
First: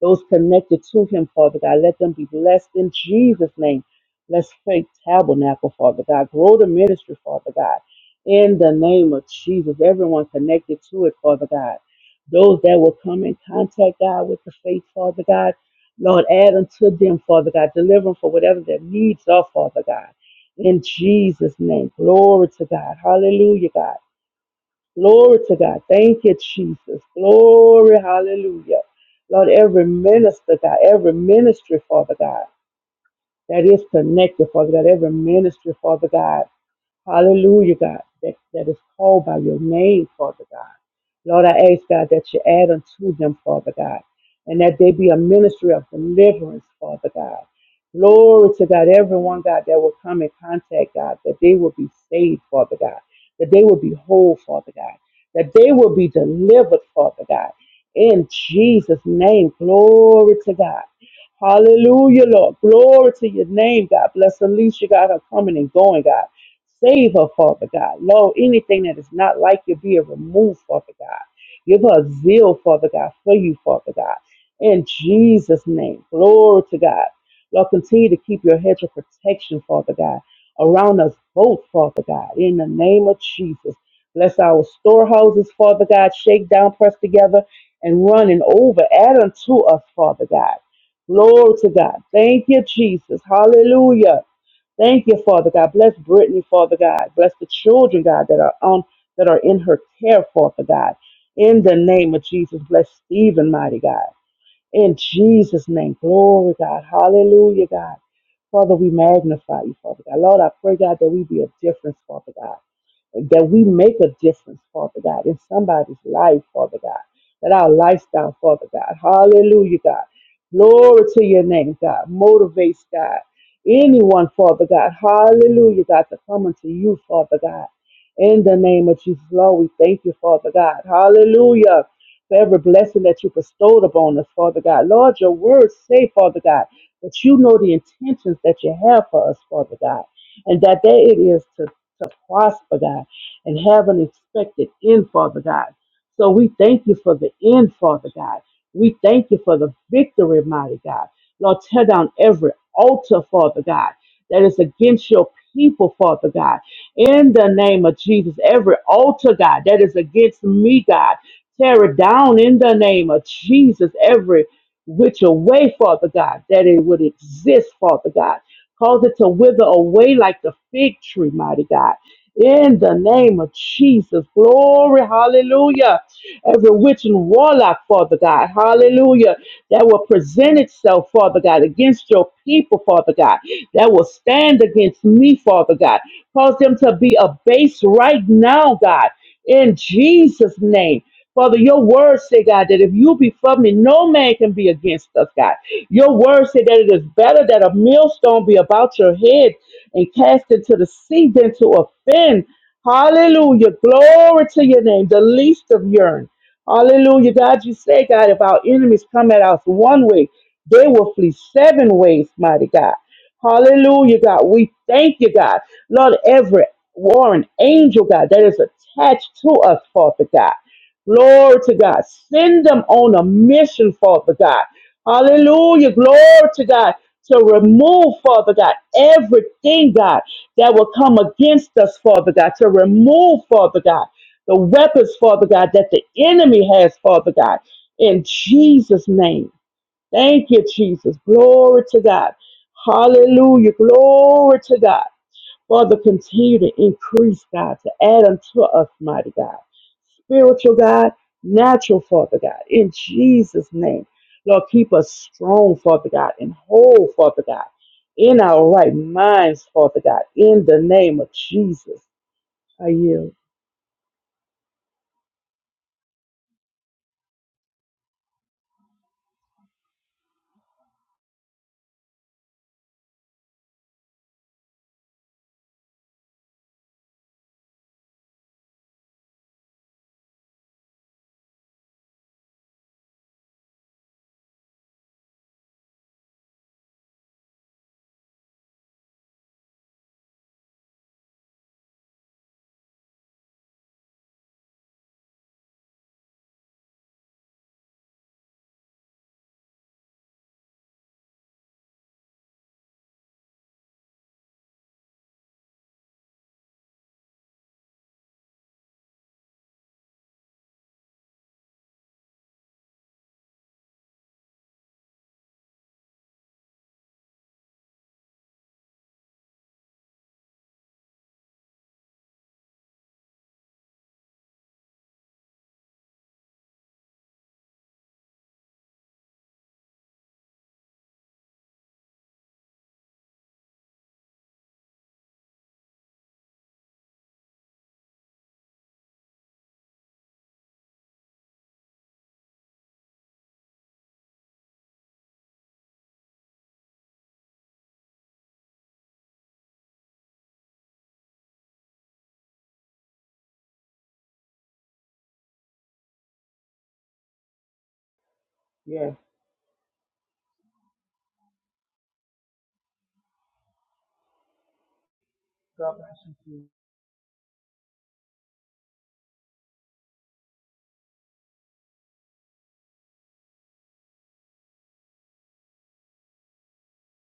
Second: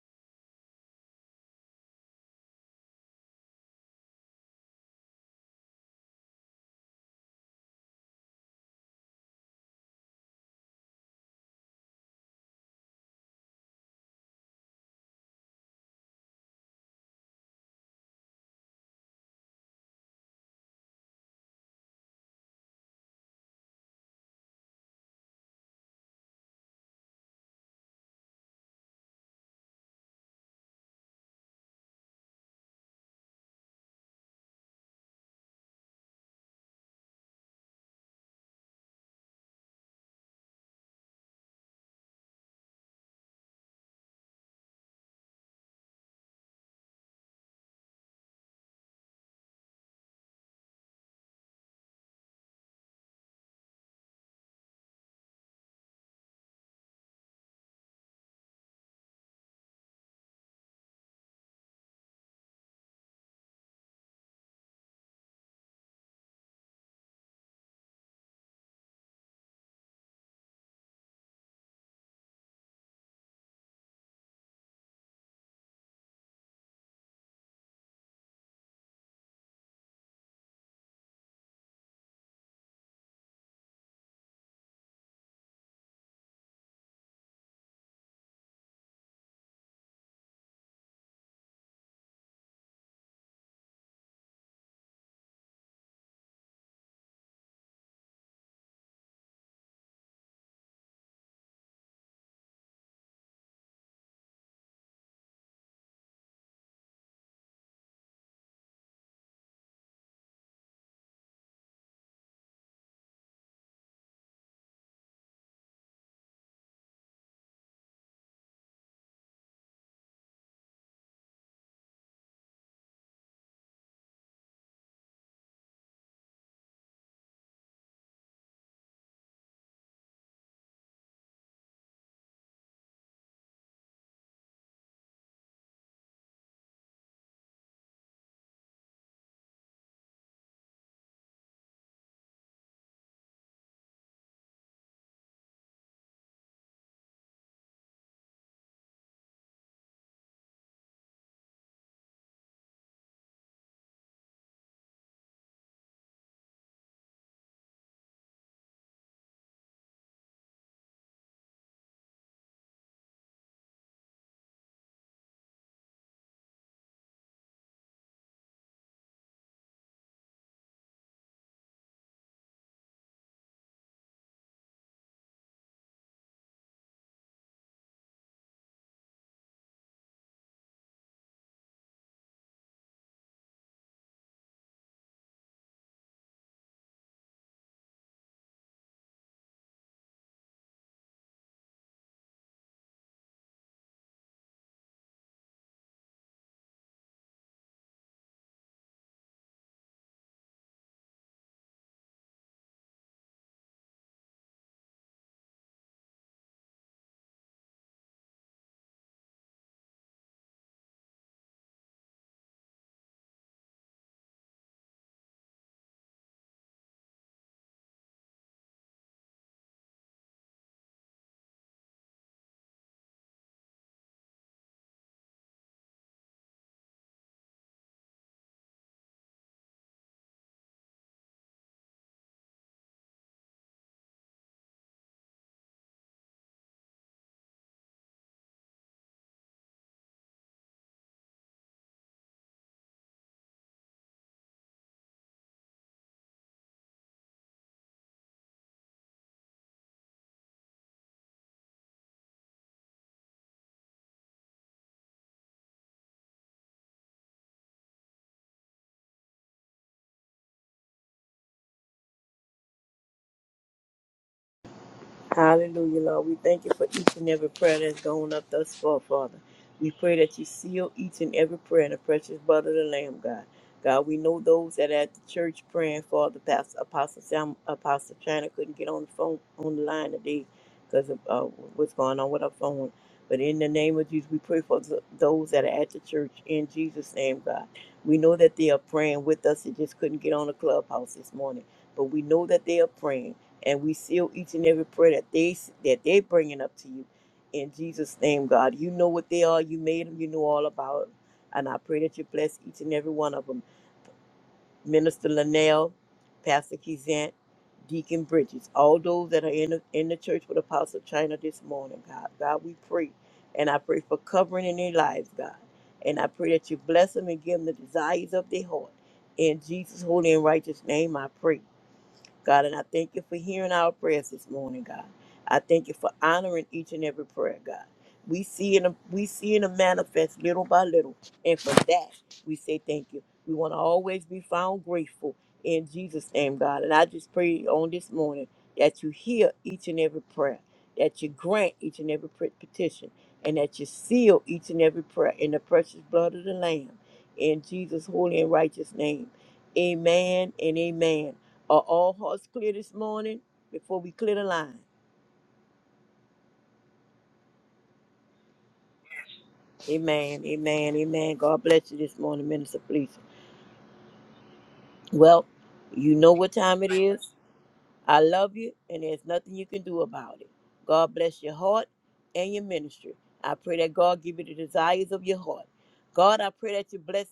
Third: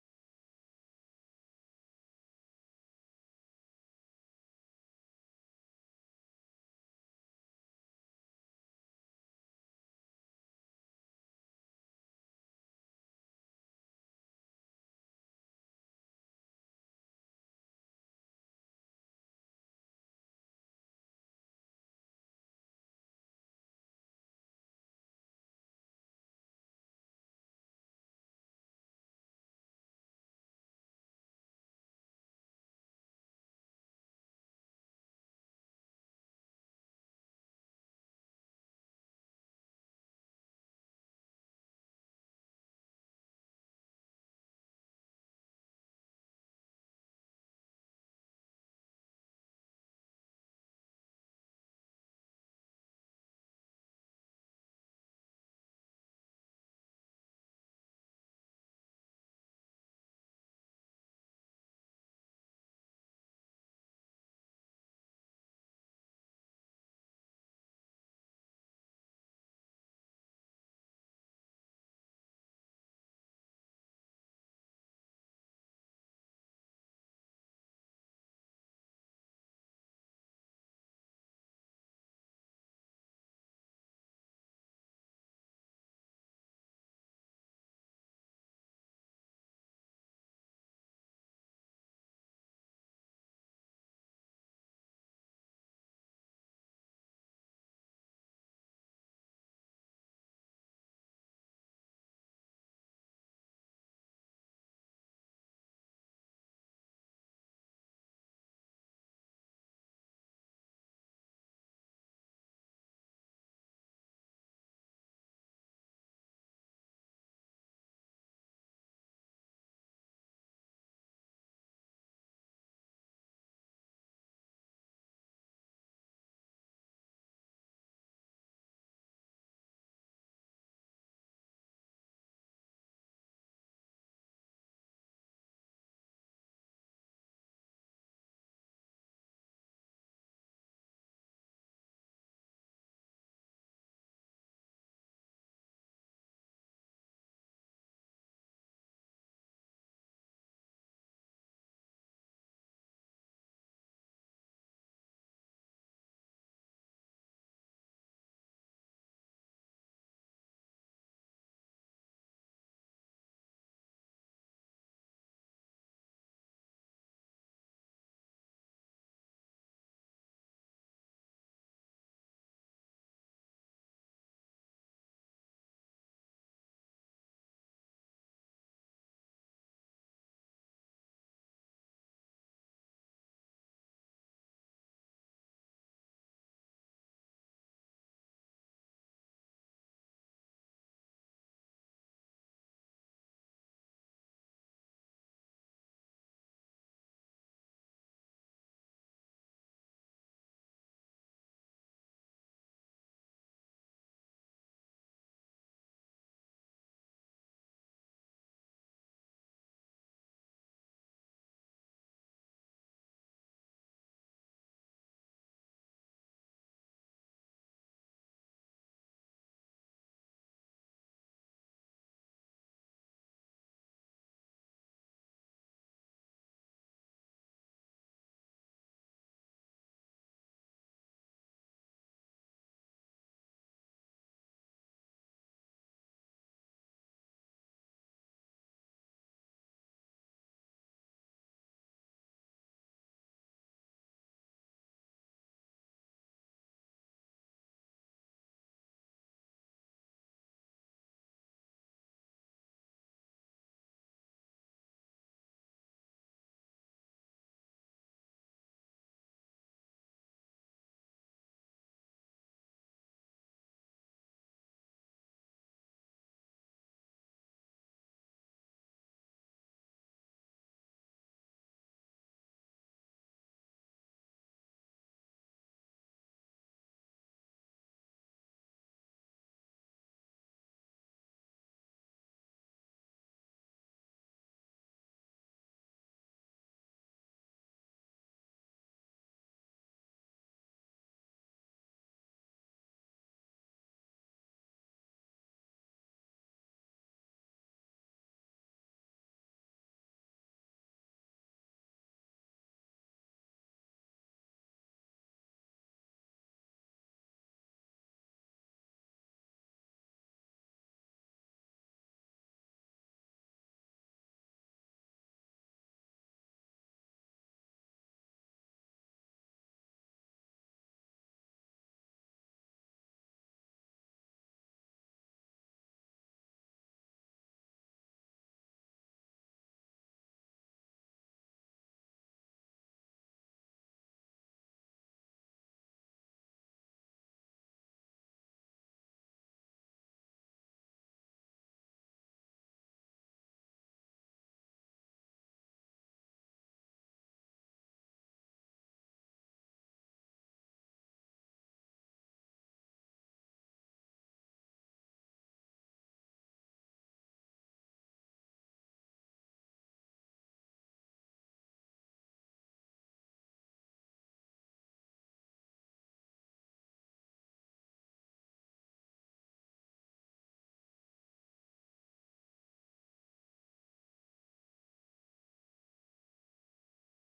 C: Those connected to him, Father God, let them be blessed in Jesus' name. Bless Faith Tabernacle, Father God. Grow the ministry, Father God. In the name of Jesus, everyone connected to it, Father God. Those that will come in contact, God, with the faith, Father God. Lord, add unto them, Father God. Deliver them for whatever their needs are, Father God. In Jesus' name. Glory to God. Hallelujah, God. Glory to God. Thank you, Jesus. Glory. Hallelujah. Lord, every minister, God, every ministry, Father God, that is connected, Father God, every ministry, Father God. Hallelujah, God, that, that is called by your name, Father God. Lord, I ask, God, that you add unto them, Father God, and that they be a ministry of deliverance, Father God. Glory to God, everyone, God, that will come in contact, God, that they will be saved, Father God, that they will be whole, Father God, that they will be delivered, Father God. In Jesus' name, glory to God. Hallelujah, Lord. Glory to your name, God. Bless Alicia, God, her coming and going, God. Save her, Father God. Lord, anything that is not like you, be it removed, Father God. Give her a zeal, Father God, for you, Father God. In Jesus' name, glory to God. Lord, continue to keep your hedge of protection, Father God, around us both, Father God, in the name of Jesus. Bless our storehouses, Father God, shake down, press together, and run and over. Add unto us, Father God. Glory to God. Thank you, Jesus. Hallelujah. Thank you, Father God. Bless Brittany, Father God. Bless the children, God, that are on that are in her care, Father God. In the name of Jesus, bless Stephen, mighty God. In Jesus' name, glory, God. Hallelujah, God. Father, we magnify you, Father God. Lord, I pray, God, that we be a difference, Father God that we make a difference, Father God, in somebody's life, Father God, that our lifestyle, Father God, hallelujah, God, glory to your name, God, motivates God, anyone, Father God, hallelujah, God, to come unto you, Father God, in the name of Jesus, Lord, we thank you, Father God, hallelujah. For every blessing that you bestowed upon us, Father God. Lord, your words say, Father God, that you know the intentions that you have for us, Father God, and that there it is to to prosper, God, and have an expected end, Father God. So we thank you for the end, Father God. We thank you for the victory, mighty God. Lord, tear down every altar, Father God, that is against your people, Father God. In the name of Jesus, every altar, God, that is against me, God, tear it down in the name of Jesus. Every which away, Father God, that it would exist, Father God. Cause it to wither away like the fig tree, mighty God in the name of Jesus. Glory. Hallelujah every witch and warlock, Father God, hallelujah, that will present itself, Father God, against your people, Father God, that will stand against me, Father God. Cause them to be abased right now, God, in Jesus' name. Father, your word say, God, that if you be for me, no man can be against us, God. Your word say that it is better that a millstone be about your head and cast into the sea than to offend. Hallelujah. Glory to your name, the least of urine. Hallelujah. God, you say, God, if our enemies come at us one way, they will flee seven ways, mighty God. Hallelujah, God. We thank you, God. Lord, every warring angel, God, that is attached to us, Father God. Glory to God. Send them on a mission, Father God. Hallelujah. Glory to God. To remove, Father God, everything, God, that will come against us, Father God. To remove, Father God, the weapons, Father God, that the enemy has, Father God. In Jesus' name. Thank you, Jesus. Glory to God. Hallelujah. Glory to God. Father, continue to increase, God, to add unto us, mighty God spiritual God, natural, Father God, in Jesus' name. Lord, keep us strong, Father God, and whole, Father God, in our right minds, Father God, in the name of Jesus. I yield.
B: Hallelujah, Lord. We thank you for each and every prayer that's gone up thus far, Father. We pray that you seal each and every prayer in the precious blood of the Lamb, God. God, we know those that are at the church praying Father, pastor, Apostle Sam, Apostle China couldn't get on the phone on the line today because of uh, what's going on with her phone. But in the name of Jesus, we pray for th- those that are at the church in Jesus' name, God. We know that they are praying with us. They just couldn't get on the clubhouse this morning, but we know that they are praying and we seal each and every prayer that they that they bringing up to you in jesus name god you know what they are you made them you know all about them and i pray that you bless each and every one of them minister linnell pastor kizant deacon bridges all those that are in the, in the church with apostle china this morning god god we pray and i pray for covering in their lives god and i pray that you bless them and give them the desires of their heart in jesus holy and righteous name i pray God, and I thank you for hearing our prayers this morning, God. I thank you for honoring each and every prayer, God. We see in a, we see in a manifest little by little, and for that we say thank you. We want to always be found grateful in Jesus' name, God. And I just pray on this morning that you hear each and every prayer, that you grant each and every pret- petition, and that you seal each and every prayer in the precious blood of the Lamb, in Jesus' holy and righteous name. Amen and amen. Are all hearts clear this morning before we clear the line?
C: Yeah.
B: Amen, amen, amen. God bless you this morning, Minister Felicia. Well,
C: God bless
B: you know what
C: you.
B: time it is. I love you, and there's nothing you can do about it. God bless your heart and your ministry. I pray that God give you the desires of your heart. God, I pray that you bless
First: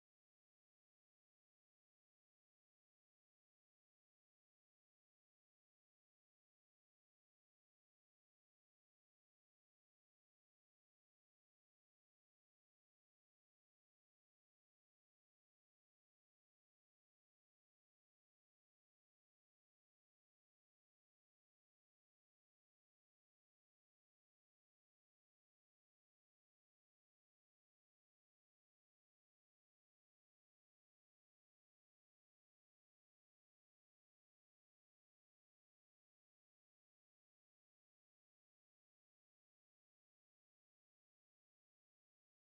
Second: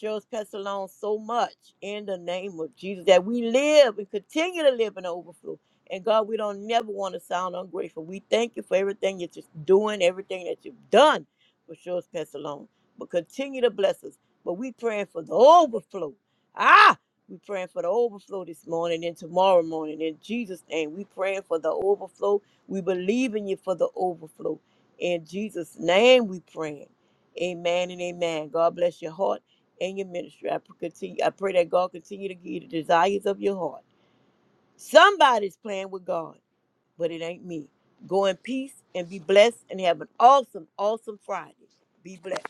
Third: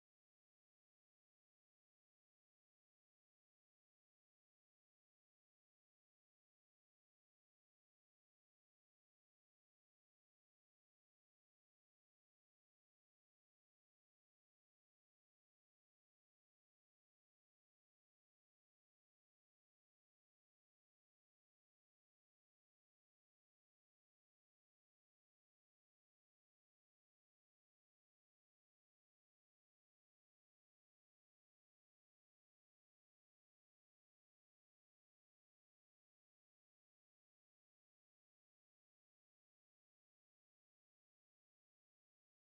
B: Cheryl's Pestalon so much in the name of Jesus that we live and continue to live in overflow. And God, we don't never want to sound ungrateful. We thank you for everything that you're just doing, everything that you've done for Cheryl's Pestalon. But continue to bless us. But we praying for the overflow. Ah, we're praying for the overflow this morning and tomorrow morning. In Jesus' name, we praying for the overflow. We believe in you for the overflow. In Jesus' name, we praying. Amen and amen. God bless your heart and your ministry. I pr- continue. I pray that God continue to give you the desires of your heart. Somebody's playing with God, but it ain't me. Go in peace and be blessed and have an awesome, awesome Friday. Be blessed.